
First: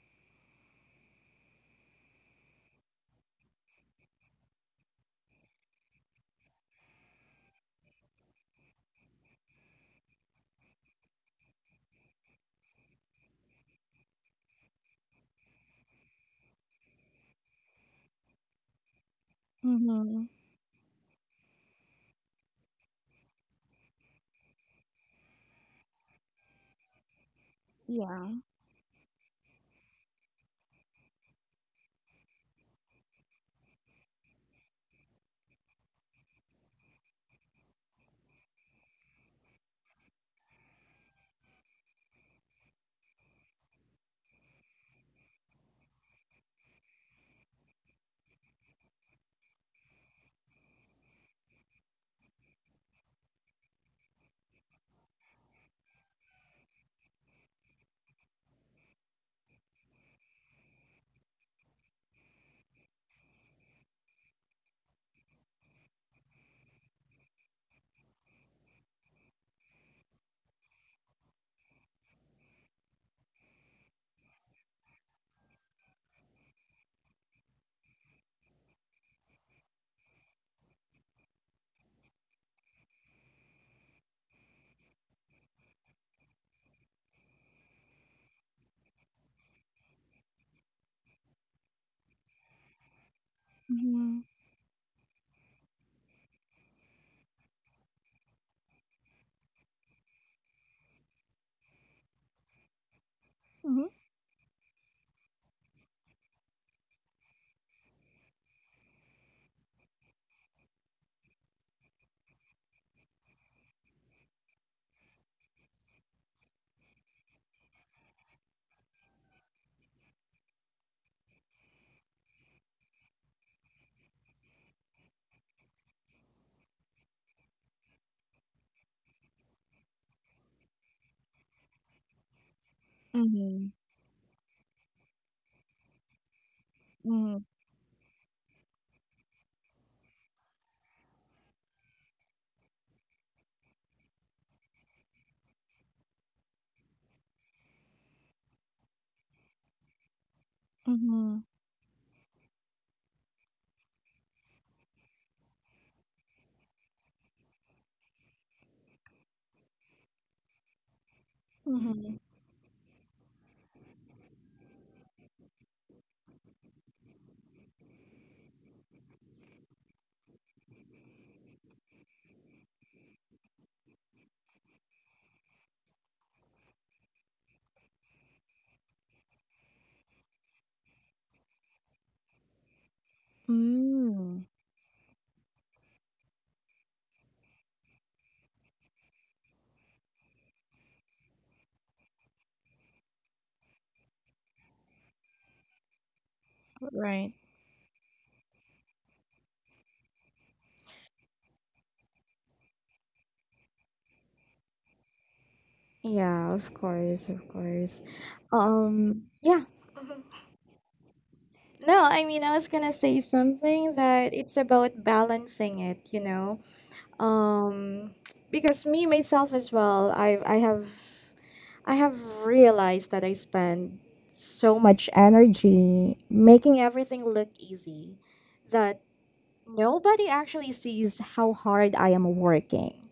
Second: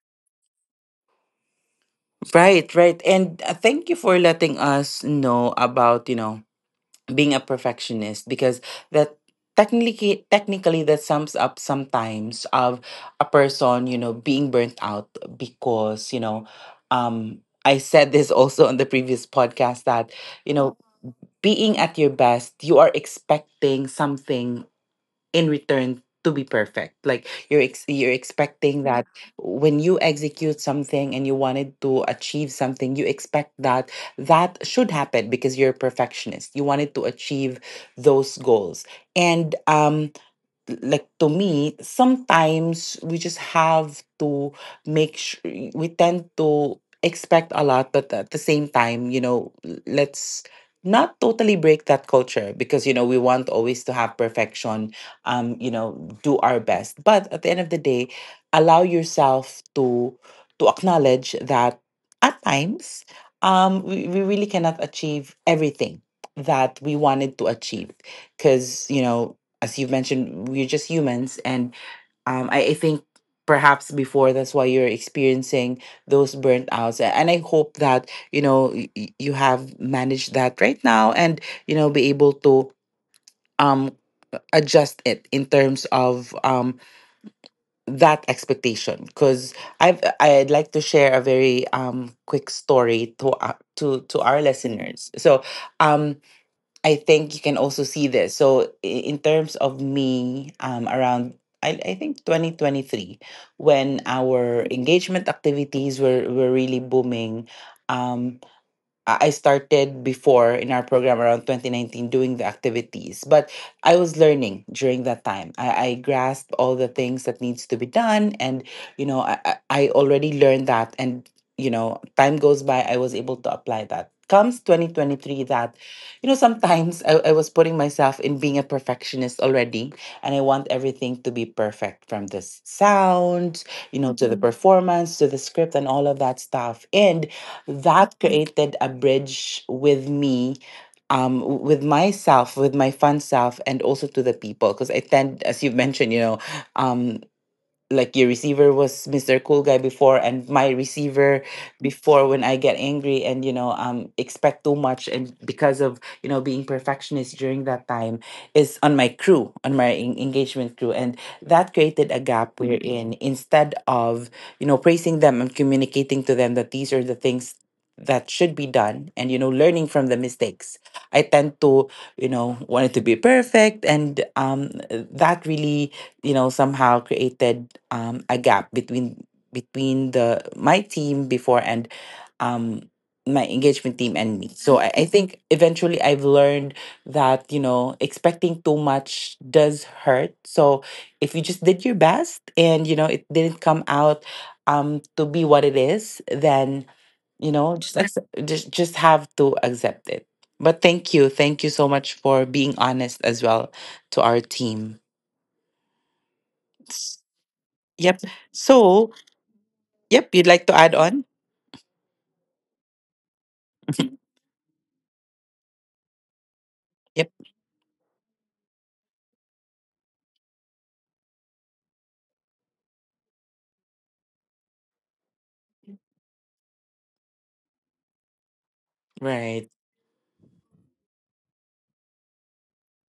Speaker 1: Right, right. And uh, thank you for letting us know about, you know being a perfectionist, because that, technically technically that sums up sometimes of a person, you know being burnt out. Because you know um I said this also on the previous podcast that,
Speaker 2: Mm-hmm.
Speaker 1: you know being at your best you are expecting something in return to be perfect. Like you're ex- you're
Speaker 2: Yeah.
Speaker 1: expecting that when you execute something and you wanted to achieve something, you expect that that should happen. Because you're a perfectionist, you wanted to achieve those goals. And um like to me, sometimes we just have to make sure. We tend to expect a lot, but at the same time, you know l- let's not totally break that culture, because you know we want always to have perfection, um you know do our best. But at the end of the day, allow yourself to to acknowledge that at times, um we, we really cannot achieve everything that we wanted to achieve. Because you know as you've mentioned, we're just humans. And um, I, I think perhaps before, that's why you're experiencing those burnouts. A- And I hope that, you know, y- y- you have managed that right now, and, you know, be able to um, adjust it in terms of um, that expectation. Because I've, I'd like to share a very um, quick story to, uh, to, to
Speaker 2: Mm-hmm.
Speaker 1: our listeners. So, um, I think you can also see this. So i- in terms of me, um, around I, I think twenty twenty-three,
Speaker 2: Mm-hmm.
Speaker 1: when our engagement activities were, were really booming, um, I I started before in our program around twenty nineteen doing the activities, but I was learning during that time. I, I grasped all the things that needs to be done, and you know, I, I I already learned that. And you know, time goes by, I was able to apply that. Comes twenty twenty-three, that you know, sometimes I, I was putting myself in being a perfectionist already, and I want everything to be perfect, from the sound,
Speaker 2: Mm-hmm.
Speaker 1: you know, to the Mhm. performance, to the script, and all of that stuff. And
Speaker 2: Mm-hmm.
Speaker 1: that created a bridge with me um w- with myself, with my fun self, and also to the people. Because I tend, as you've mentioned, you know um, like your receiver was mister Cool Guy before, and my
Speaker 2: Mm-hmm.
Speaker 1: receiver before, when I get angry and you know um expect too much, and because of you know being perfectionist during that time, is on my crew, on my en- engagement crew. And that created
Speaker 2: Mm-hmm.
Speaker 1: a gap, wherein instead of you know praising them and communicating to them that these are the things that should be done, and you know learning from the mistakes, I tend to you know want it to be perfect. And um that really you know somehow created um, a gap between between the my team before, and um, my engagement team and
Speaker 2: Mm.
Speaker 1: me. So I, I think eventually I've learned that you know expecting too much does hurt. So if you just did your best, and you know it didn't come out um, to be what it is, then
Speaker 2: Right.
Speaker 1: you know just accept, just just have to accept it. But thank you thank you so much for being honest as well to our team.
Speaker 2: Yeah, of course, of course.
Speaker 1: Yep. So,
Speaker 2: Um, yeah. Mhm.
Speaker 1: yep, you'd like to add on?
Speaker 2: No, I mean, I was gonna say something that it's about balancing it, you know?
Speaker 1: Yep.
Speaker 2: um because me myself as well i i have I have realized that I spend so much energy making everything look easy, that
Speaker 1: Right.
Speaker 2: nobody actually sees how hard I am working.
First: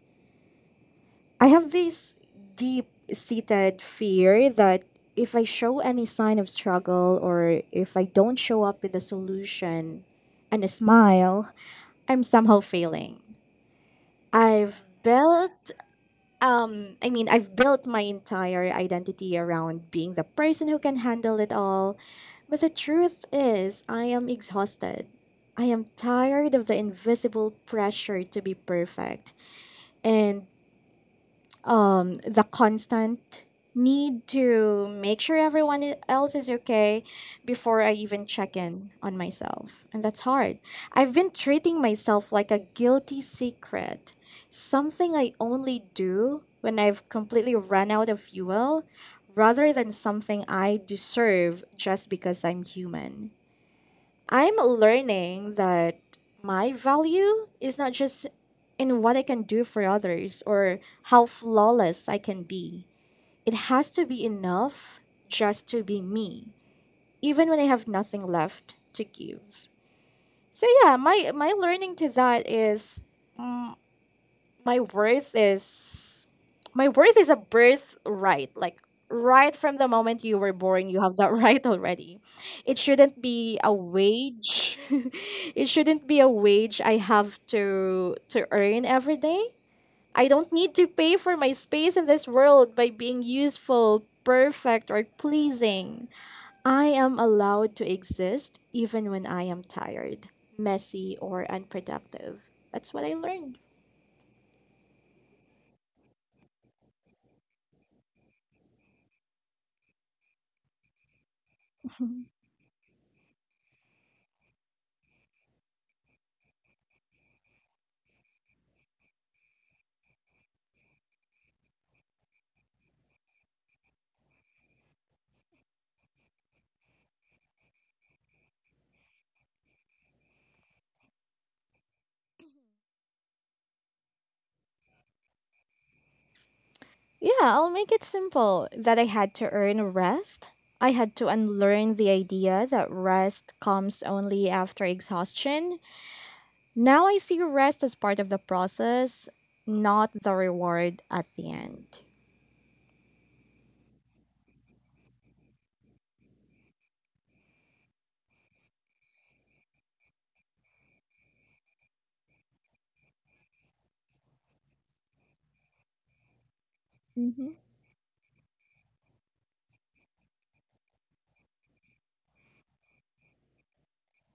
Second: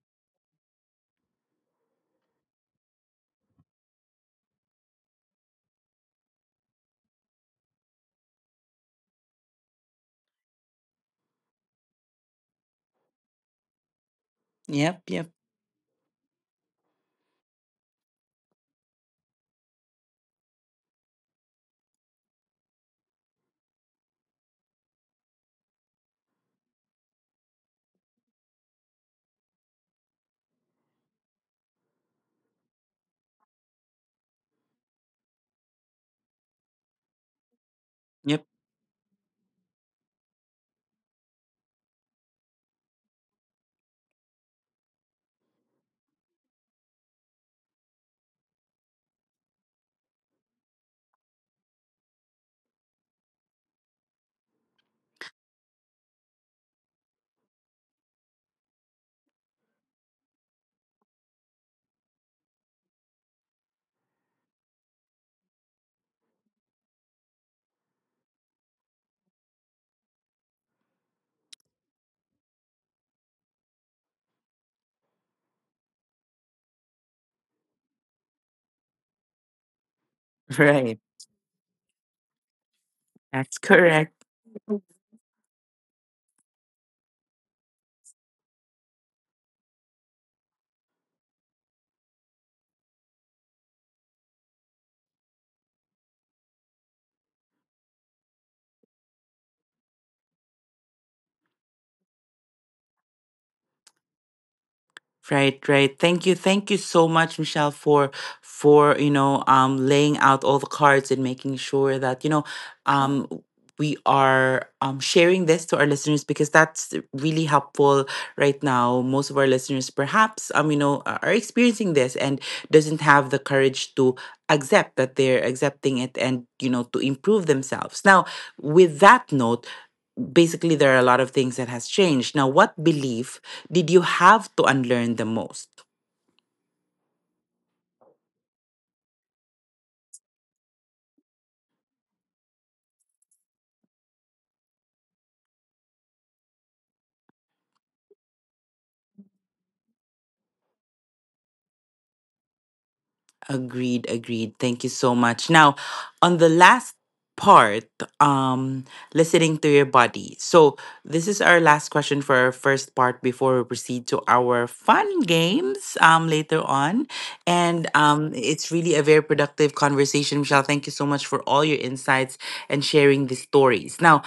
Speaker 2: I have this deep seated fear that if I show any sign of struggle, or if I don't show up with a solution and a smile, I'm somehow failing. I've
Speaker 1: Yep, yep,
Speaker 2: built um i mean i've built my entire identity around being the person who can handle it all, but the truth is I am exhausted. I am tired of the invisible pressure to be perfect, and um, the constant need to make sure everyone i- else is okay before I even
Speaker 1: yep.
Speaker 2: check in on myself. And that's hard. I've been treating myself like a guilty secret, something I only do when I've completely run out of fuel rather than something I deserve just because I'm human. I'm learning that my value is not just in what I can do for others, or how flawless I can be. It has to be enough just to be me, even when I have nothing left to give. So yeah, my my learning to that is mm my worth is my worth is a birthright. Like right from the moment you were born, you
Speaker 1: Right.
Speaker 2: have that right already. It shouldn't be
Speaker 1: That's
Speaker 2: a
Speaker 1: correct.
Speaker 2: wage. it shouldn't be a wage I have to to earn every day. I don't need to pay for my space in this world by being useful, perfect, or pleasing. I am allowed to exist even when I am tired, messy, or unproductive. That's what I learned.
Speaker 1: Right, right. Thank you. Thank you so much, Michelle, for for, you know, um laying out all the cards and making sure that, you know, um we are um sharing this to our listeners, because that's really helpful right now. Most of our listeners perhaps um, you know, are are experiencing this, and doesn't have the courage to accept that they're accepting it, and, you know, to improve themselves. Now, with that note, basically there are a lot of things that has changed now. What belief did you have to unlearn the most?
Speaker 2: Yeah, I'll make it simple that I had to earn rest. I had to unlearn the idea that rest comes only after exhaustion. Now I see rest as part of the process, not the reward at the end.
Speaker 1: Agreed, agreed. Thank you so much. Now, on the last part, um listening to your body. So this is our last question for our first part, before we proceed to our fun games um later on.
Speaker 2: Hmm.
Speaker 1: And um it's really a very productive conversation, Michelle. Thank you so much for all your insights and sharing these stories. Now,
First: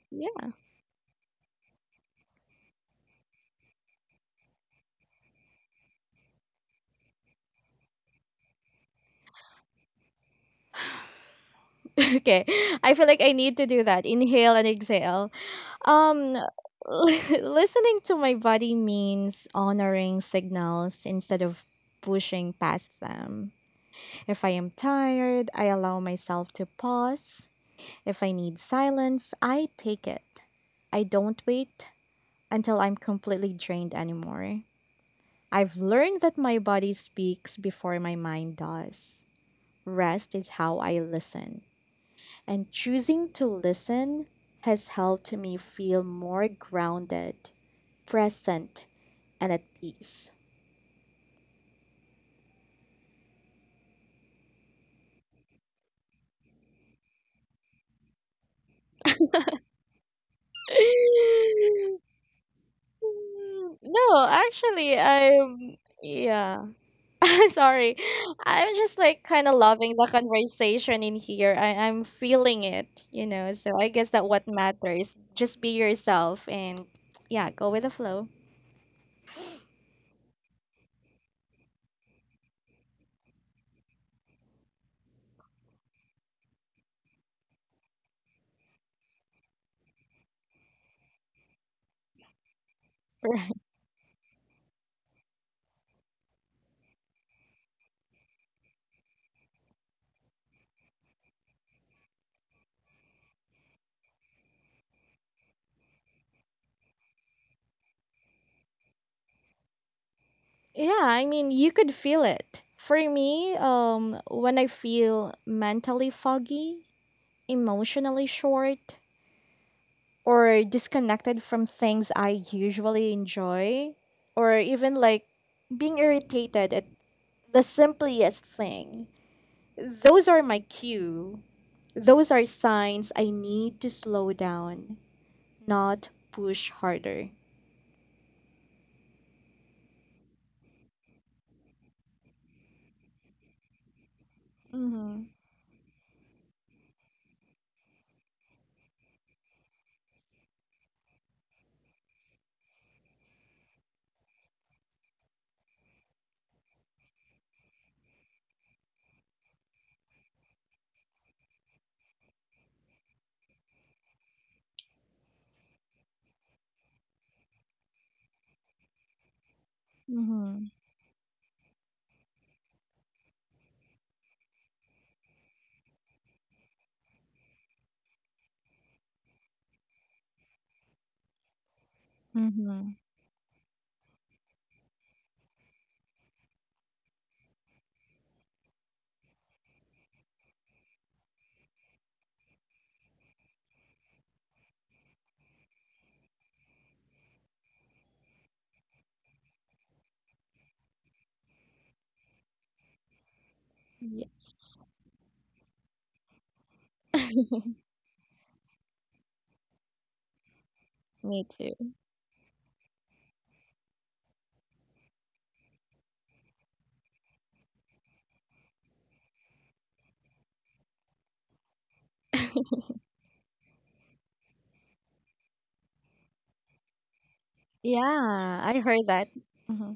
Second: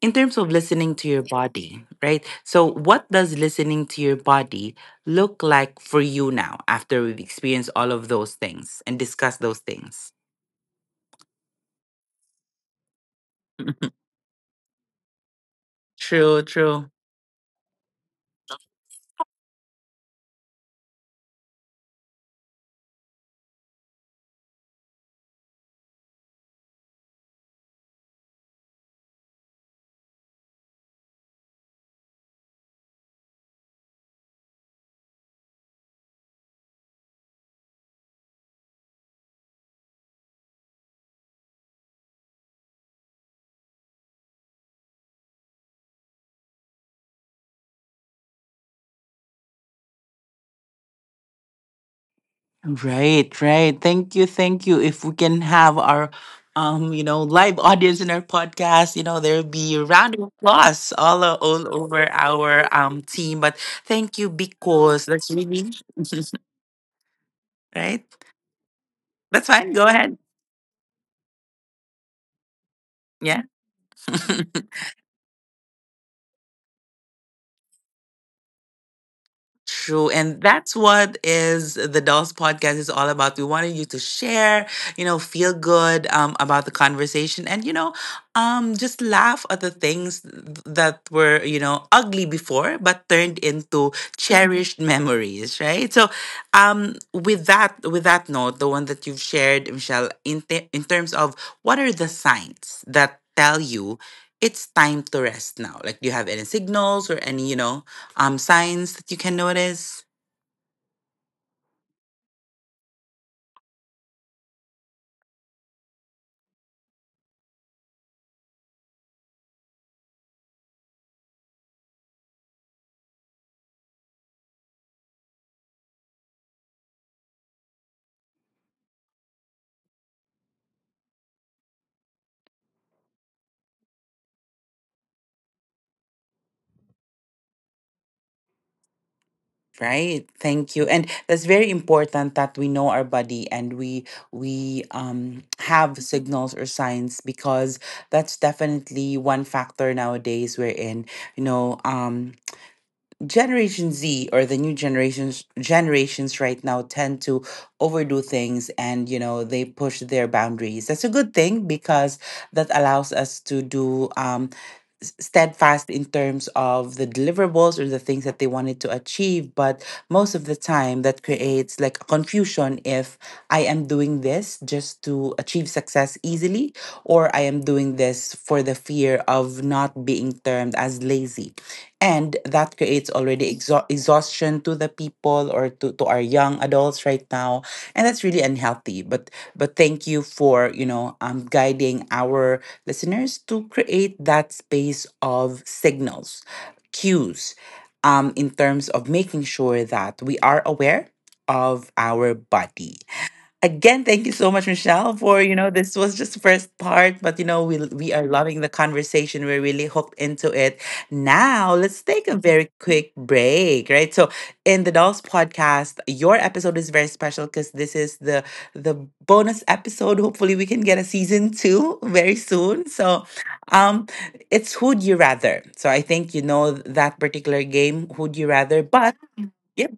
Speaker 1: in terms
Speaker 2: Yeah.
Speaker 1: of listening to your body, right? So, what does listening to your body look like for you now, after we've experienced all of those things and discussed those things?
Speaker 2: okay. I feel like I need to do that. Inhale and exhale. Um,
Speaker 1: True, true.
Speaker 2: listening to my body means honoring signals instead of pushing past them. If I am tired, I allow myself to pause. If I need silence, I take it. I don't wait until I'm completely drained anymore. I've learned that my body speaks before my mind does. Rest is how I listen. And choosing to listen has helped me feel more grounded, present, and at peace.
Speaker 1: Right, right. Thank you, thank you. If we can have our um, you know, live audience in our podcast, you know, there'll be a round of applause all, o- all over our um team. But thank
Speaker 2: no,
Speaker 1: you,
Speaker 2: actually,
Speaker 1: because that's really
Speaker 2: I'm yeah. Sorry.
Speaker 1: right.
Speaker 2: I'm just like kind
Speaker 1: That's
Speaker 2: of
Speaker 1: fine. Go
Speaker 2: loving the
Speaker 1: ahead.
Speaker 2: conversation in here. I, I'm feeling it, you
Speaker 1: Yeah.
Speaker 2: know. So I guess that what matters. Just be yourself and yeah, go with the flow.
Speaker 1: True. And that's what is the Dolls podcast is all about. We wanted you to share, you know, feel good um, about the conversation, and, you know, um, just laugh at the things that were, you know, ugly before, but turned
Speaker 2: Right.
Speaker 1: into cherished memories, right? So um, with that, with that note, the one that you've shared, Michelle, in, te- in terms of, what are the signs that tell you it's time to rest now? Like, do you have any signals or any, you know, um, signs that you can notice?
Speaker 2: Yeah, I mean, you could feel it. For me, um, when I feel mentally foggy, emotionally short, or disconnected from things I usually enjoy, or even like being irritated at the simplest thing, those are my cue. Those are signs I need to slow down, not push harder.
Speaker 1: Right, thank you. And that's very important, that we know our body, and we we
Speaker 2: Mm-hmm.
Speaker 1: um have signals or signs. Because that's definitely one factor nowadays wherein, you know um Generation Z, or the new generations generations right now tend to overdo things, and you know they push their boundaries. That's a good thing, because that allows us to do um, s- steadfast in terms of the deliverables or the things that they wanted to achieve. But most of the
Speaker 2: Mm-hmm.
Speaker 1: time, that creates like a confusion, if I am doing this just to achieve success easily, or I am doing this for the fear of not being termed as lazy. And that
Speaker 2: Mm-hmm.
Speaker 1: creates already exha- exhaustion to the people, or to, to our young adults right now. And that's really unhealthy. But but thank you for you know um, guiding our listeners to create that space of signals, cues, um, in terms of making sure that we are aware of our body. Again, thank you so much,
Speaker 2: Yes.
Speaker 1: Michelle, for you know this was just the first part, but you know we we are loving the conversation. We're really hooked into it.
Speaker 2: Me
Speaker 1: Now
Speaker 2: too.
Speaker 1: let's take a very quick break, right? So in the Dolls Podcast, your episode is very special, because this is the the bonus episode. Hopefully, we can get a season two very soon. So, um, it's Who'd You Rather. So I think you know that particular game, Who'd You
Speaker 2: Yeah,
Speaker 1: Rather,
Speaker 2: I heard
Speaker 1: but
Speaker 2: that. Mm-hmm.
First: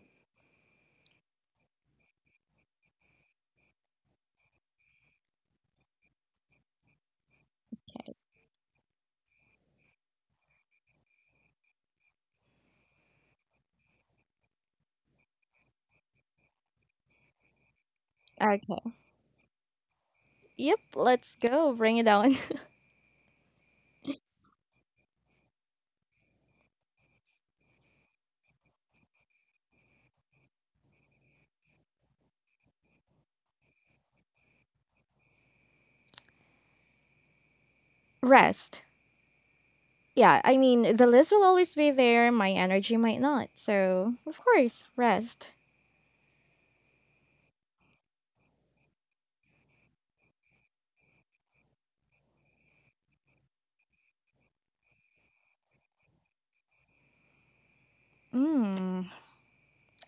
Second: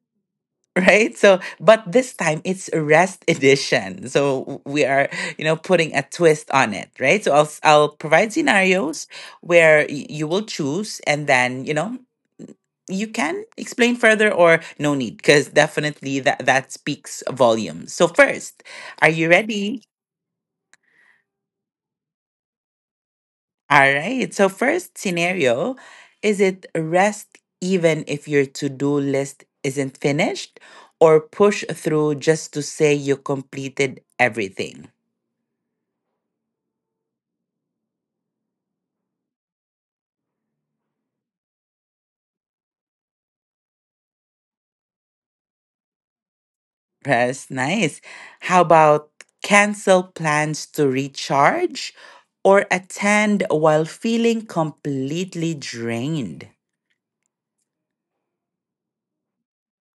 Speaker 1: right, so, but this time it's a rest edition. So we are, you know putting a twist on it, right? So I'll i i'll provide scenarios where y- you will choose, and then you know you can explain further, or no need, because definitely that that speaks volumes. So first,
Speaker 2: Okay.
Speaker 1: are you ready?
Speaker 2: Yep, let's go. Bring it on.
Speaker 1: All right. So, first scenario, is it rest even if your to do list isn't finished, or push through just to say you completed everything?
Speaker 2: Rest. Yeah, I mean, the list will always be there. My energy might not. So, of course, rest.
Speaker 1: That's nice. How about cancel plans to recharge, or attend while feeling completely drained?
Speaker 2: Mm.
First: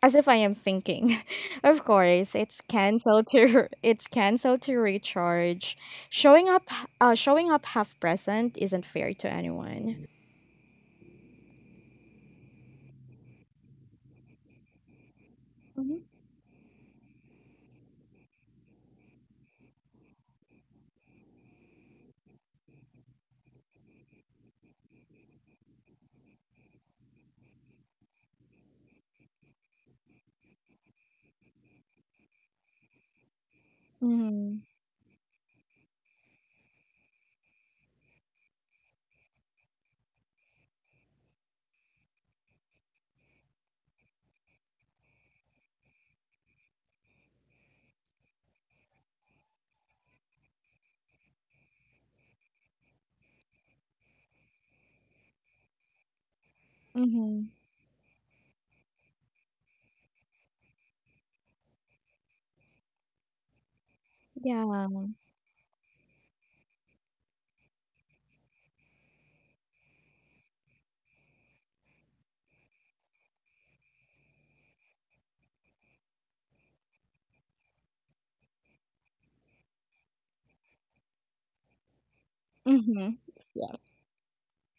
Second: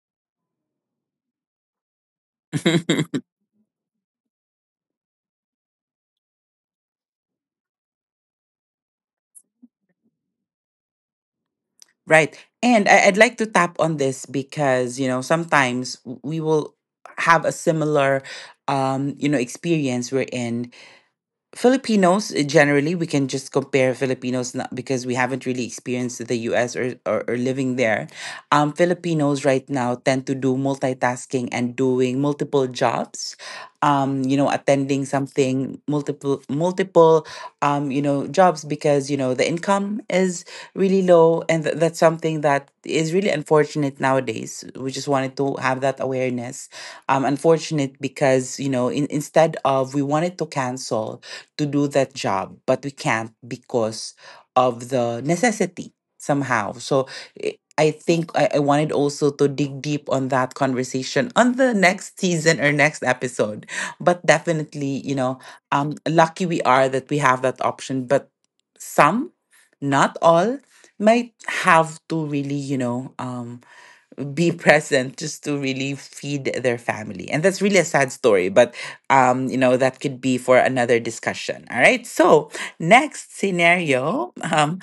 Speaker 2: As if I am thinking. Of course, it's cancel to it's cancel to recharge. Showing up, uh, showing up half present isn't fair to anyone.
Speaker 1: Right. And I, I'd like to tap on this because, you know, sometimes
Speaker 2: Mhm.
Speaker 1: w- we will have a similar um, you know, experience, we're in Filipinos, uh, generally. We can just compare Filipinos, not because we haven't really experienced the U S or, or, or living there. Um, Filipinos right now tend to do multitasking and doing multiple jobs. Um, you know,
Speaker 2: Mhm.
Speaker 1: attending something, multiple multiple um, you know, jobs, because you know the income is really low, and th- that's something that is really unfortunate nowadays. We just wanted to have that awareness. Um, unfortunate because, you know, in, instead of we wanted to cancel to do that job, but we can't because of the necessity somehow. So
Speaker 2: Mhm.
Speaker 1: i- I think I, I wanted also to dig deep on that conversation on the next season or next episode. But
Speaker 2: Yeah.
Speaker 1: definitely, you know, um, lucky we are that we have that option, but some, not all, might have to really, you know, um, be present, just to really feed their family. And that's really a sad story, but um, you know, that could be for another discussion. All right. So
Speaker 2: Mhm.
Speaker 1: next
Speaker 2: Yeah.
Speaker 1: scenario, um,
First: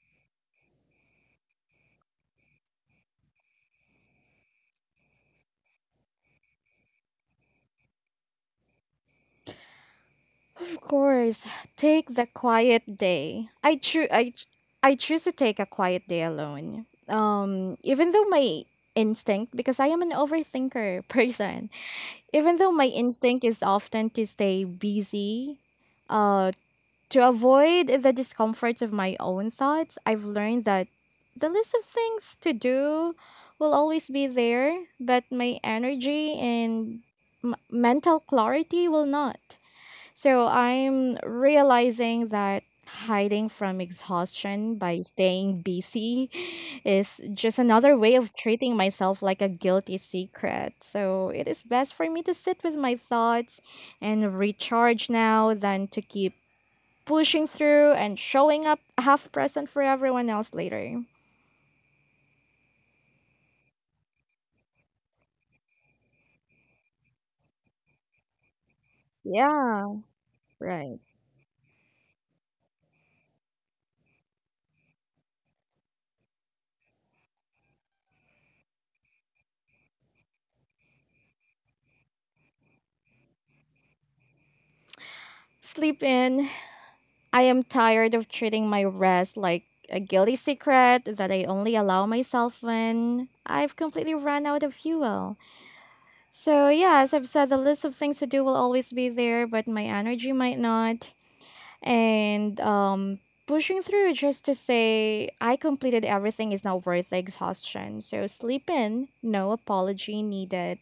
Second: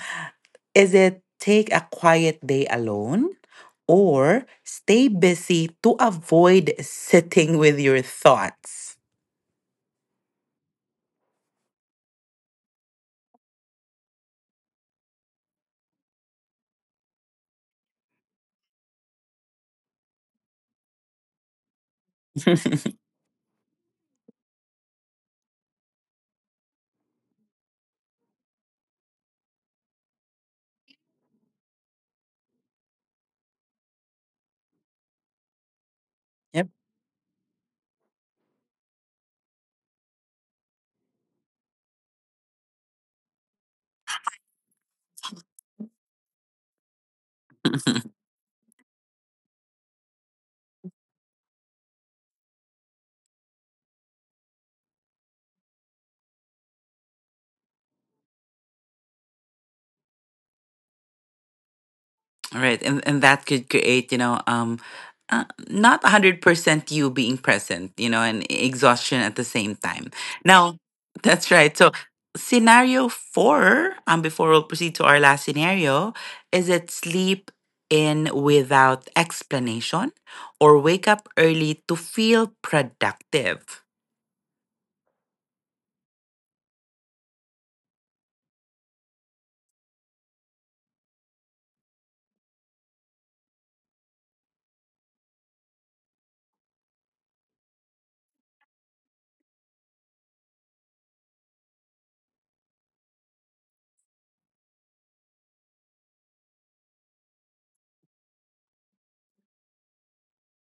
Speaker 1: is it take a quiet day alone, or stay busy to avoid sitting with your thoughts?
Speaker 2: Of course, take the quiet day. I choose. I ch- I choose to take a quiet day alone. Um, even though my instinct, because I am an overthinker person, even though my instinct is often to stay busy, uh, to avoid the discomforts of my own thoughts, I've learned that the list of things to do will always be there, but my energy
Speaker 1: yep.
Speaker 2: and m- mental clarity will not. So I'm realizing that hiding from exhaustion by staying busy is just another way of treating myself like a guilty secret. So it is best for me to sit with my thoughts and recharge now than to keep pushing through and showing up half present for everyone else later.
Speaker 1: Right, and and that could create, you know, um, uh, not hundred percent you being present, you know, and e-, exhaustion at the same
Speaker 2: Yeah,
Speaker 1: time. Now,
Speaker 2: right.
Speaker 1: that's right. So, scenario four, um, before we'll proceed to our last scenario, is it sleep in without explanation, or wake up early to feel productive?
Speaker 2: Sleep in. I am tired of treating my rest like a guilty secret that I only allow myself when I've completely run out of fuel. So, yeah, as I've said, the list of things to do will always be there, but my energy might not. And um, pushing through just to say I completed everything is not worth the exhaustion. So, sleep in, no apology needed.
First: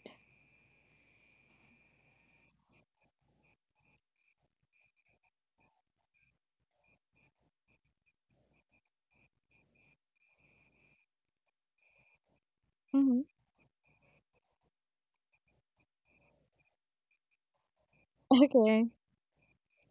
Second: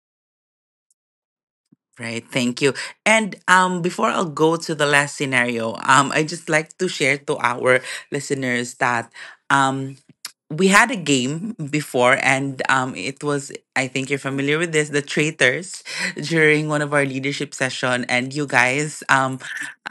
Speaker 1: Right, thank you. And um, before I'll go to the last scenario, um, I just like to share to our listeners that, um, we had a game before, and um, it
Speaker 2: Mhm.
Speaker 1: was, I think you're familiar with this, the traitors, during one of our leadership session, and you
Speaker 2: Okay.
Speaker 1: guys, um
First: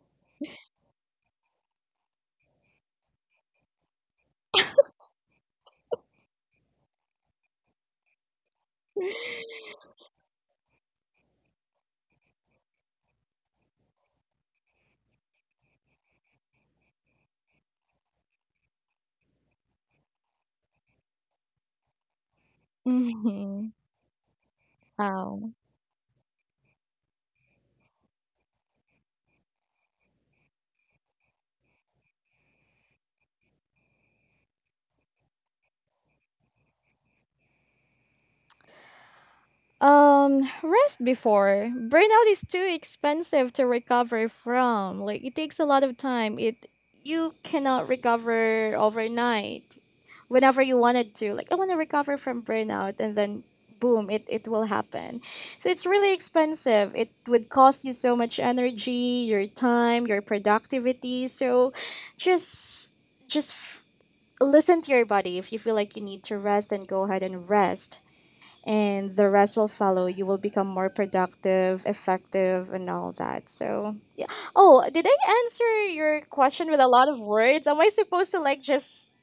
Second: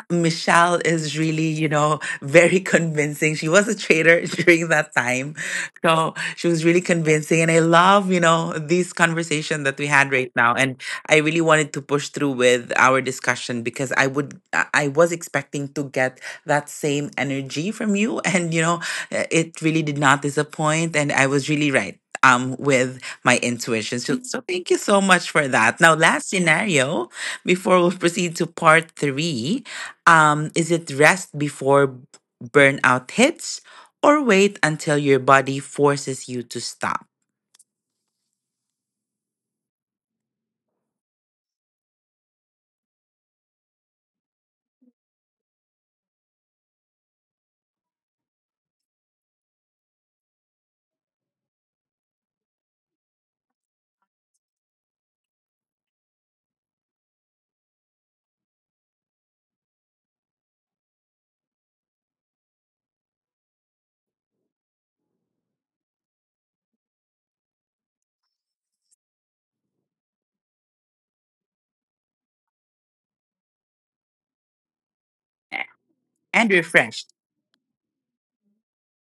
Speaker 1: Michelle is really, you know, very convincing. She was a trader during that time. So she was really convincing. And I love, you know, this conversation that we had right now. And I really wanted to push through with our discussion because I would, I I was expecting to get that same energy from you. And, you know, uh, it really did not disappoint. And I was really right. Um, with my
Speaker 2: Mm-hmm.
Speaker 1: intuition. So, so thank you so much for
Speaker 2: Wow.
Speaker 1: that. Now, last scenario, before we proceed to part three. Um, is it rest before burnout hits or wait until your body forces you to stop
Speaker 2: Um, rest before. Burnout is too expensive to recover from. Like it takes a lot of time. It you cannot recover overnight. Whenever you wanted to. Like I want to recover from burnout and then boom, it, it will happen. So it's really expensive. It would cost you so much energy, your time, your productivity. So just just listen to your body. If you feel like you need to rest, then go ahead and rest. And the rest will follow. You will become more productive, effective, and all that. So, yeah. Oh, did I answer your
Speaker 1: and
Speaker 2: question with a lot of
Speaker 1: refreshed?
Speaker 2: words? Am I supposed to, like, just.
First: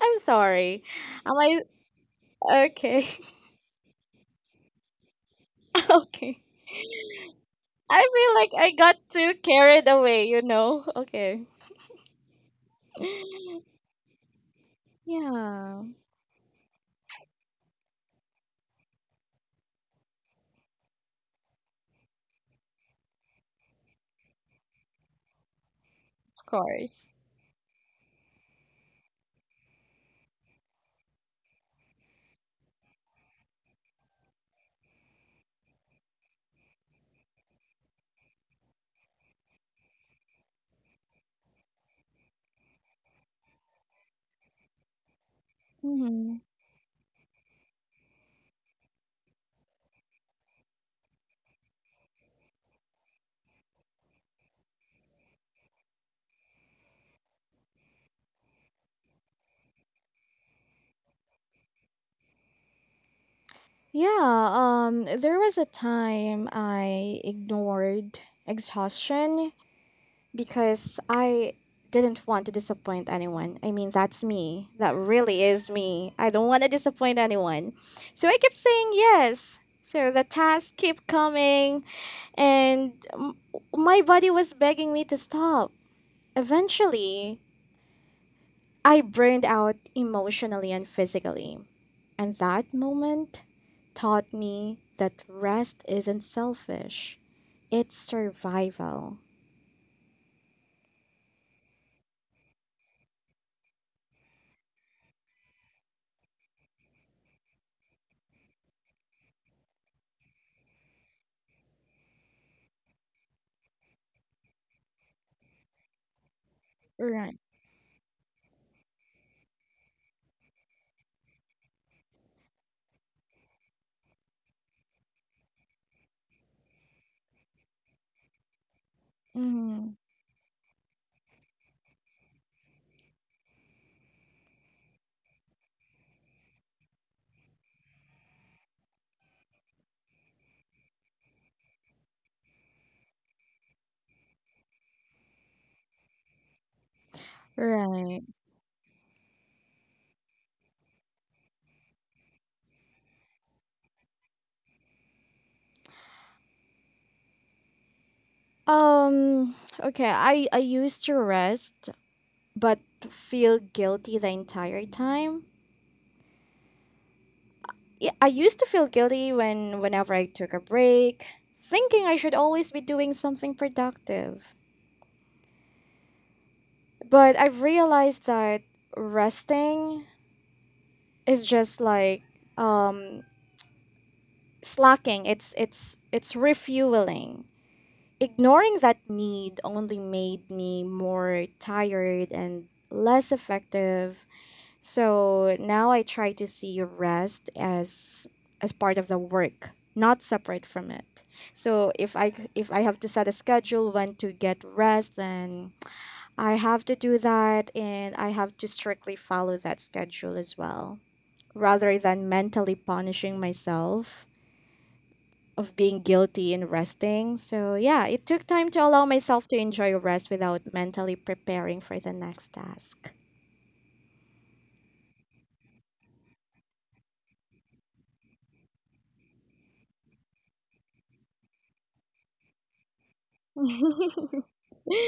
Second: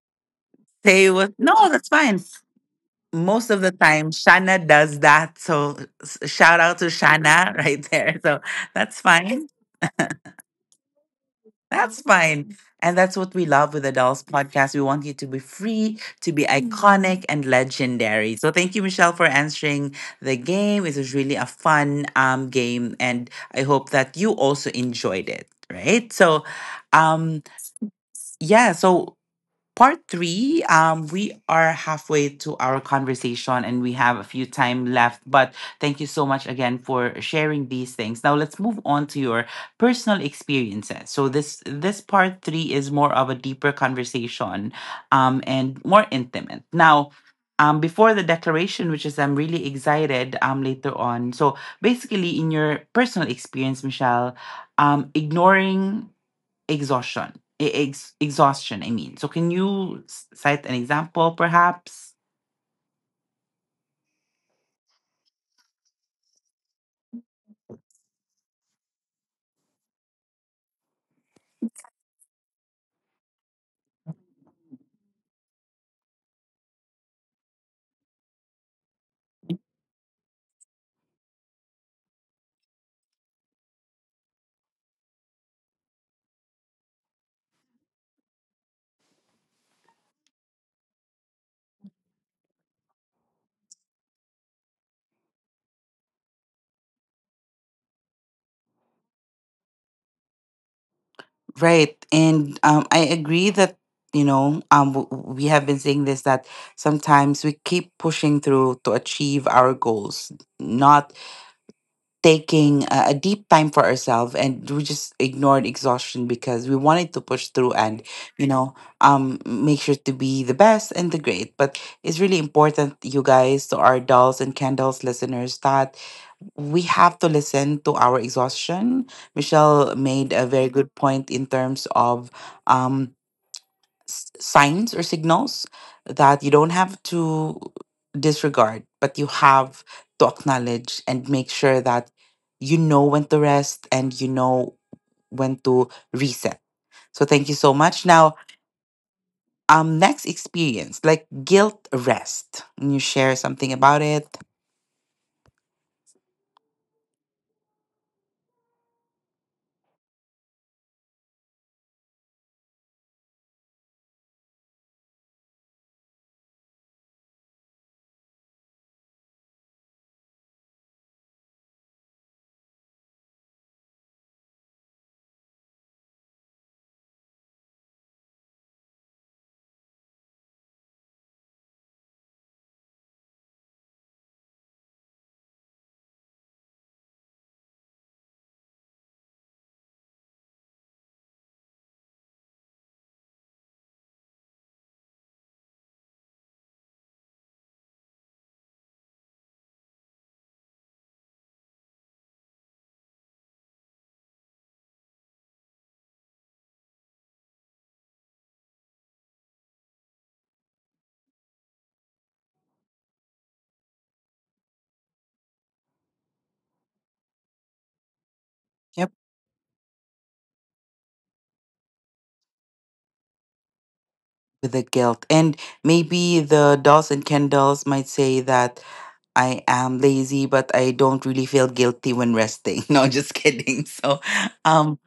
Speaker 2: I'm sorry.
Speaker 1: Say what?
Speaker 2: Am
Speaker 1: No,
Speaker 2: I.
Speaker 1: that's fine.
Speaker 2: Okay.
Speaker 1: Most of the time, Shana does that. So s-
Speaker 2: okay.
Speaker 1: shout out to Shana right
Speaker 2: I
Speaker 1: there.
Speaker 2: feel
Speaker 1: So
Speaker 2: like I got
Speaker 1: that's
Speaker 2: too
Speaker 1: fine.
Speaker 2: carried away, you know? Okay.
Speaker 1: That's fine. And that's what we love with the Dolls Podcast. We want you to be
Speaker 2: Yeah,
Speaker 1: free, to be iconic and legendary. So thank you, Michelle, for answering the game. It was really a fun um, game. And I hope that you also enjoyed it, right? So,
Speaker 2: of course.
Speaker 1: um, yeah. So part three, um we are halfway to our conversation and we have a few time left, but thank you so much again for sharing these things. Now let's move on to your personal experiences. So this this part three is more of a deeper conversation, um and more
Speaker 2: Mhm.
Speaker 1: intimate. Now, um, before the declaration, which is I'm really excited um, later on. So basically, in your personal experience, Michelle, um, ignoring exhaustion. E- Ex- exhaustion, I mean. So, can you s- cite an example, perhaps?
Speaker 2: Yeah, um there was a time I ignored exhaustion because I didn't want to disappoint anyone. I mean, that's me. That really is me. I don't want to disappoint anyone. So I kept saying yes. So the tasks kept coming and m- my body was begging me to stop. Eventually, I burned out emotionally and physically. And that moment taught me that rest isn't selfish, it's survival.
Speaker 1: Right. And um, I agree that, you know, um, w- w- we have been saying this, that sometimes we keep pushing through to achieve our goals, not taking a, a deep time for ourselves. And we just ignored exhaustion because we wanted to
Speaker 2: Right.
Speaker 1: push through and, you know, um, make sure to be the best and the great. But it's really important, you guys, to our dolls and candles listeners, that we have to listen to our exhaustion. Michelle
Speaker 2: Mm-hmm.
Speaker 1: made a very good point in terms of um, s- signs or signals that you don't have to disregard, but you have to acknowledge and make sure that you know when to rest and you know when to reset. So thank you so much.
Speaker 2: Right.
Speaker 1: Now, um, next experience, like guilt rest. Can you share something about it?
Speaker 2: Um, okay, I, I used to rest, but feel guilty the entire time. Yeah, I used to feel guilty when whenever I took a break, thinking I should always be doing something productive. But I've realized that resting it's just like um slacking, it's it's it's refueling. Ignoring that need only made me more tired and less effective. So now I try to see rest as as part of the work, not separate from it. So if I if i have to set a schedule when to get rest, then I have to do that, and I have to strictly follow that schedule as well, rather than mentally punishing myself of being guilty and resting. So, yeah, it took time to allow myself to enjoy rest without mentally preparing for the next task.
Speaker 1: With the guilt. And maybe the dolls and Ken dolls might say that I am lazy, but I don't really feel guilty when resting. No, just kidding. So,
Speaker 2: yeah.
Speaker 1: um,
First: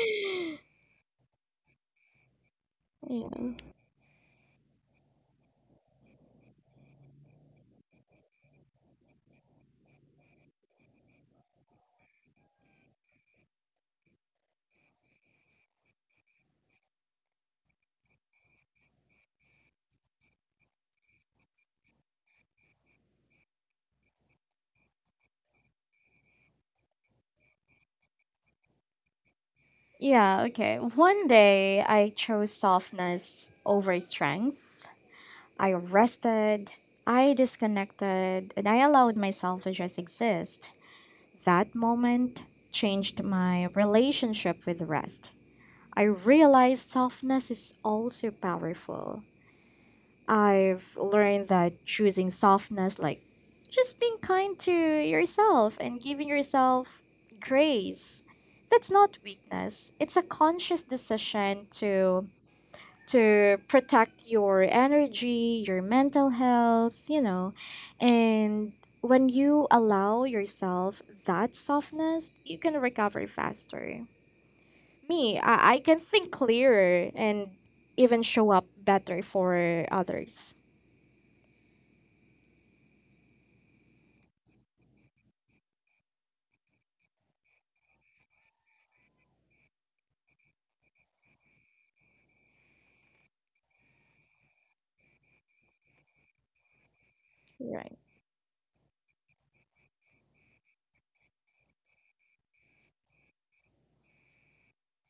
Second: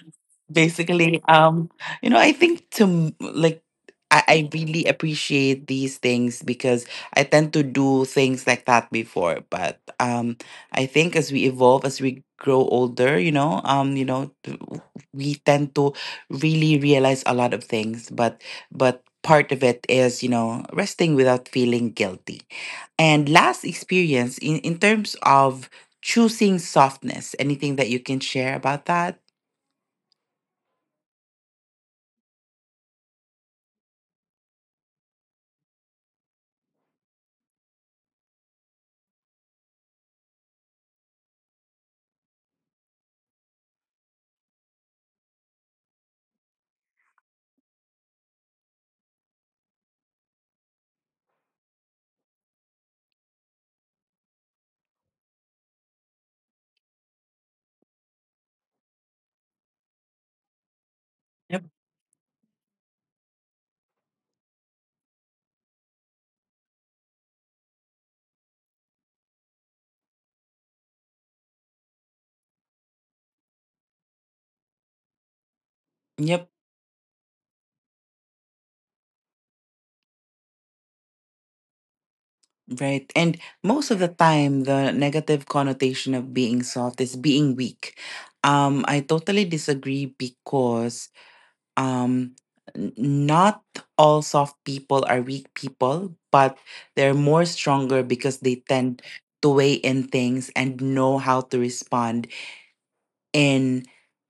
Speaker 1: basically, um, you know, I think to m- like. I, I really appreciate these things because I tend to do things like that before. But um, I think as we evolve, as we grow older, you know, um, you know, t- we tend to really realize a lot of things. But but part of it is, you know, resting without feeling guilty. And last experience in, in terms of choosing softness, anything that you can share about that?
Speaker 2: Yeah, okay. One day I chose softness over strength. I rested, I disconnected, and I allowed myself to just exist. That moment changed my relationship with rest. I realize softness is also powerful. I've learned that choosing softness, like just being kind to yourself and giving yourself grace, that's not weakness. It's a conscious decision
Speaker 1: Yep.
Speaker 2: to to protect your energy, your mental health, you know. And when you allow yourself that softness, you can recover faster. Me, I, I can think
Speaker 1: Yep,
Speaker 2: clearer and even show up better for others.
Speaker 1: right. And most of the time, the negative connotation of being soft is being weak. Um, I totally disagree because um, n- not all soft people are weak people, but they're
Speaker 2: Right.
Speaker 1: more stronger because they tend to weigh in things and know how to respond in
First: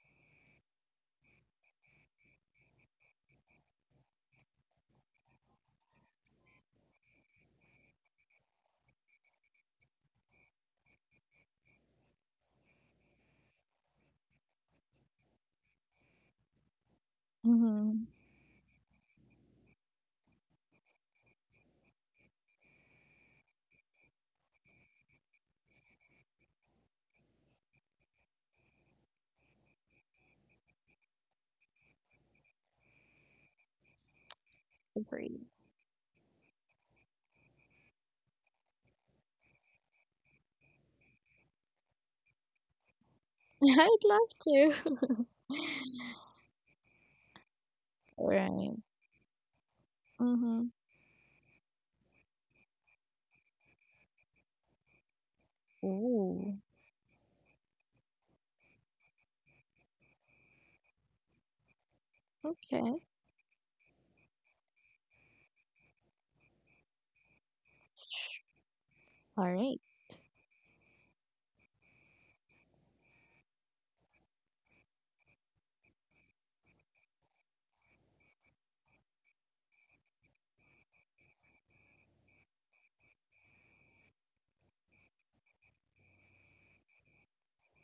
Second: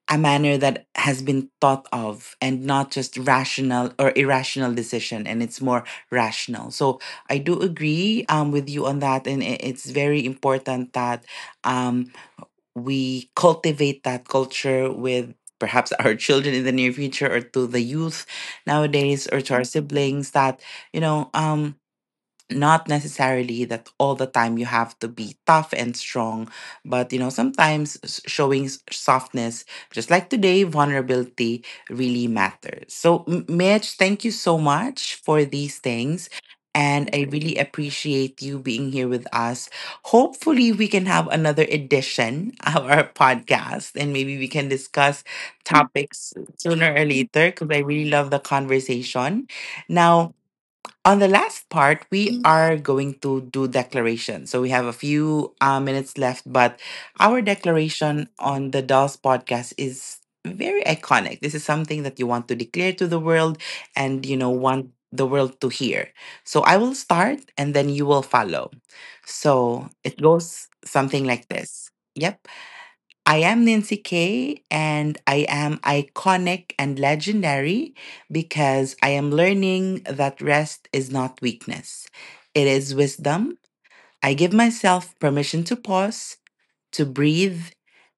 Speaker 1: a manner that has been thought of, and not just rational or irrational decision, and it's more rational. So I do agree um, with you on that. And I- it's very important that um, we cultivate that culture with perhaps our children in the near future, or to the
Speaker 2: Mm-hmm.
Speaker 1: youth nowadays, or to our siblings, that you know um, not necessarily that all the time you have to be tough and strong, but you know, sometimes s- showing s- softness, just like today, vulnerability really matters. So, M- Mitch, thank you so much
Speaker 2: Agree.
Speaker 1: for these things. And I really appreciate you being here with us. Hopefully, we can have another edition of our
Speaker 2: I'd
Speaker 1: podcast, and
Speaker 2: love
Speaker 1: maybe we can
Speaker 2: to.
Speaker 1: discuss topics sooner or later, because I really love the
Speaker 2: Right.
Speaker 1: conversation. Now,
Speaker 2: Mm-hmm.
Speaker 1: on the last part, we Mm. are going to do declaration. So we have a few uh, minutes left,
Speaker 2: Ooh.
Speaker 1: but our declaration on the Dolls Podcast is very iconic. This is something that you want to declare to the
Speaker 2: Okay.
Speaker 1: world and, you know, want the world to hear. So I will start and then you will follow.
Speaker 2: All
Speaker 1: So
Speaker 2: right.
Speaker 1: it goes something like this. Yep. I am Nancy Kay, and I am iconic and legendary because I am learning that rest is not weakness, it is wisdom. I give myself permission to pause, to breathe,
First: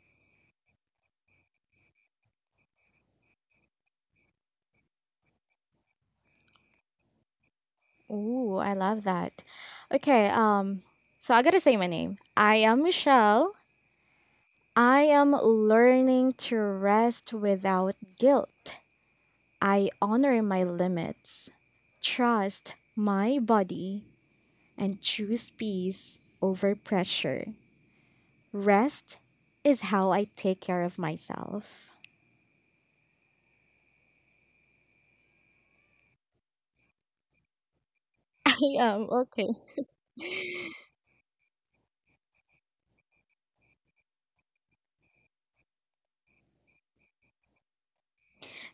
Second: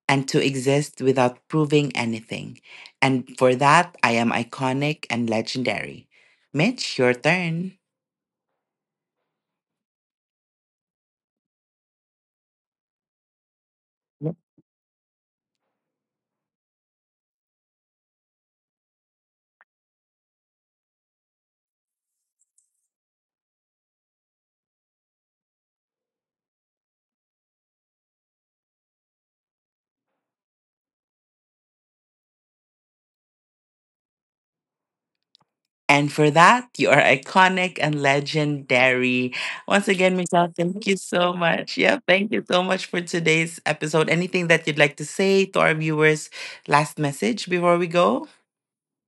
Speaker 1: and to exist without proving anything. And for that, I am iconic and legendary. Mitch, your turn.
Speaker 2: Ooh, I love that. Okay. Um. So I gotta say my name. I am Michelle. I am learning to rest without guilt. I honor my limits. Trust my body and choose peace over pressure. Rest is how I take care of myself.
Speaker 1: And for that, you are iconic and
Speaker 2: I
Speaker 1: legendary.
Speaker 2: am okay.
Speaker 1: Once again, Michelle, thank you so much. Yeah, thank you so much for today's episode. Anything that you'd like to say to our viewers? Last message before we go?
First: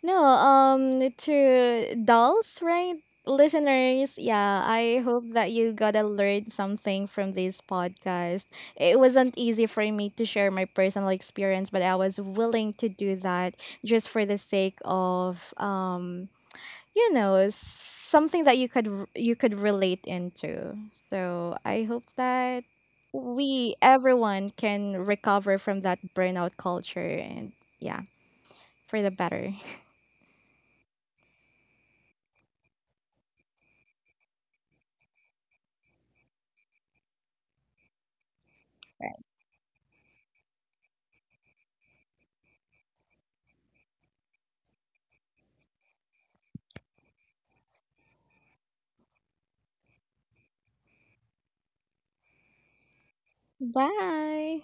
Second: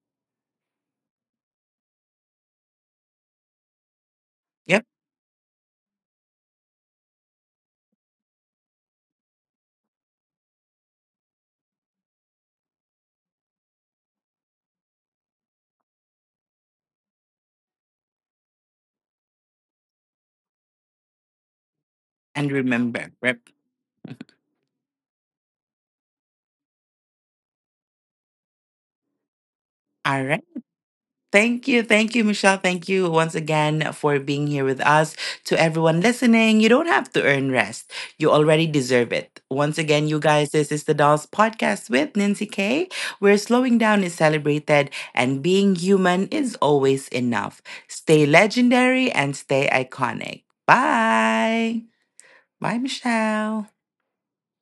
Speaker 2: No, um, to dolls, right? Listeners, yeah,
Speaker 1: Yep.
Speaker 2: I hope that you gotta learn something from this podcast. It wasn't easy for me to share my personal experience, but I was willing to do that just for the sake of um you know s- something that you could r- you could relate into. So I hope that
Speaker 1: And remember, rep.
Speaker 2: we everyone can recover from that burnout culture and yeah for the better.
Speaker 1: All right. Thank you. Thank you, Michelle. Thank you once again for being here with us. To everyone listening, you don't have to earn rest. You already
Speaker 2: Right.
Speaker 1: deserve it. Once again, you guys, this is the Dolls Podcast with Nancy K, where slowing down is celebrated and being human is always enough. Stay legendary and stay iconic. Bye. Bye, Michelle.
Speaker 2: Bye.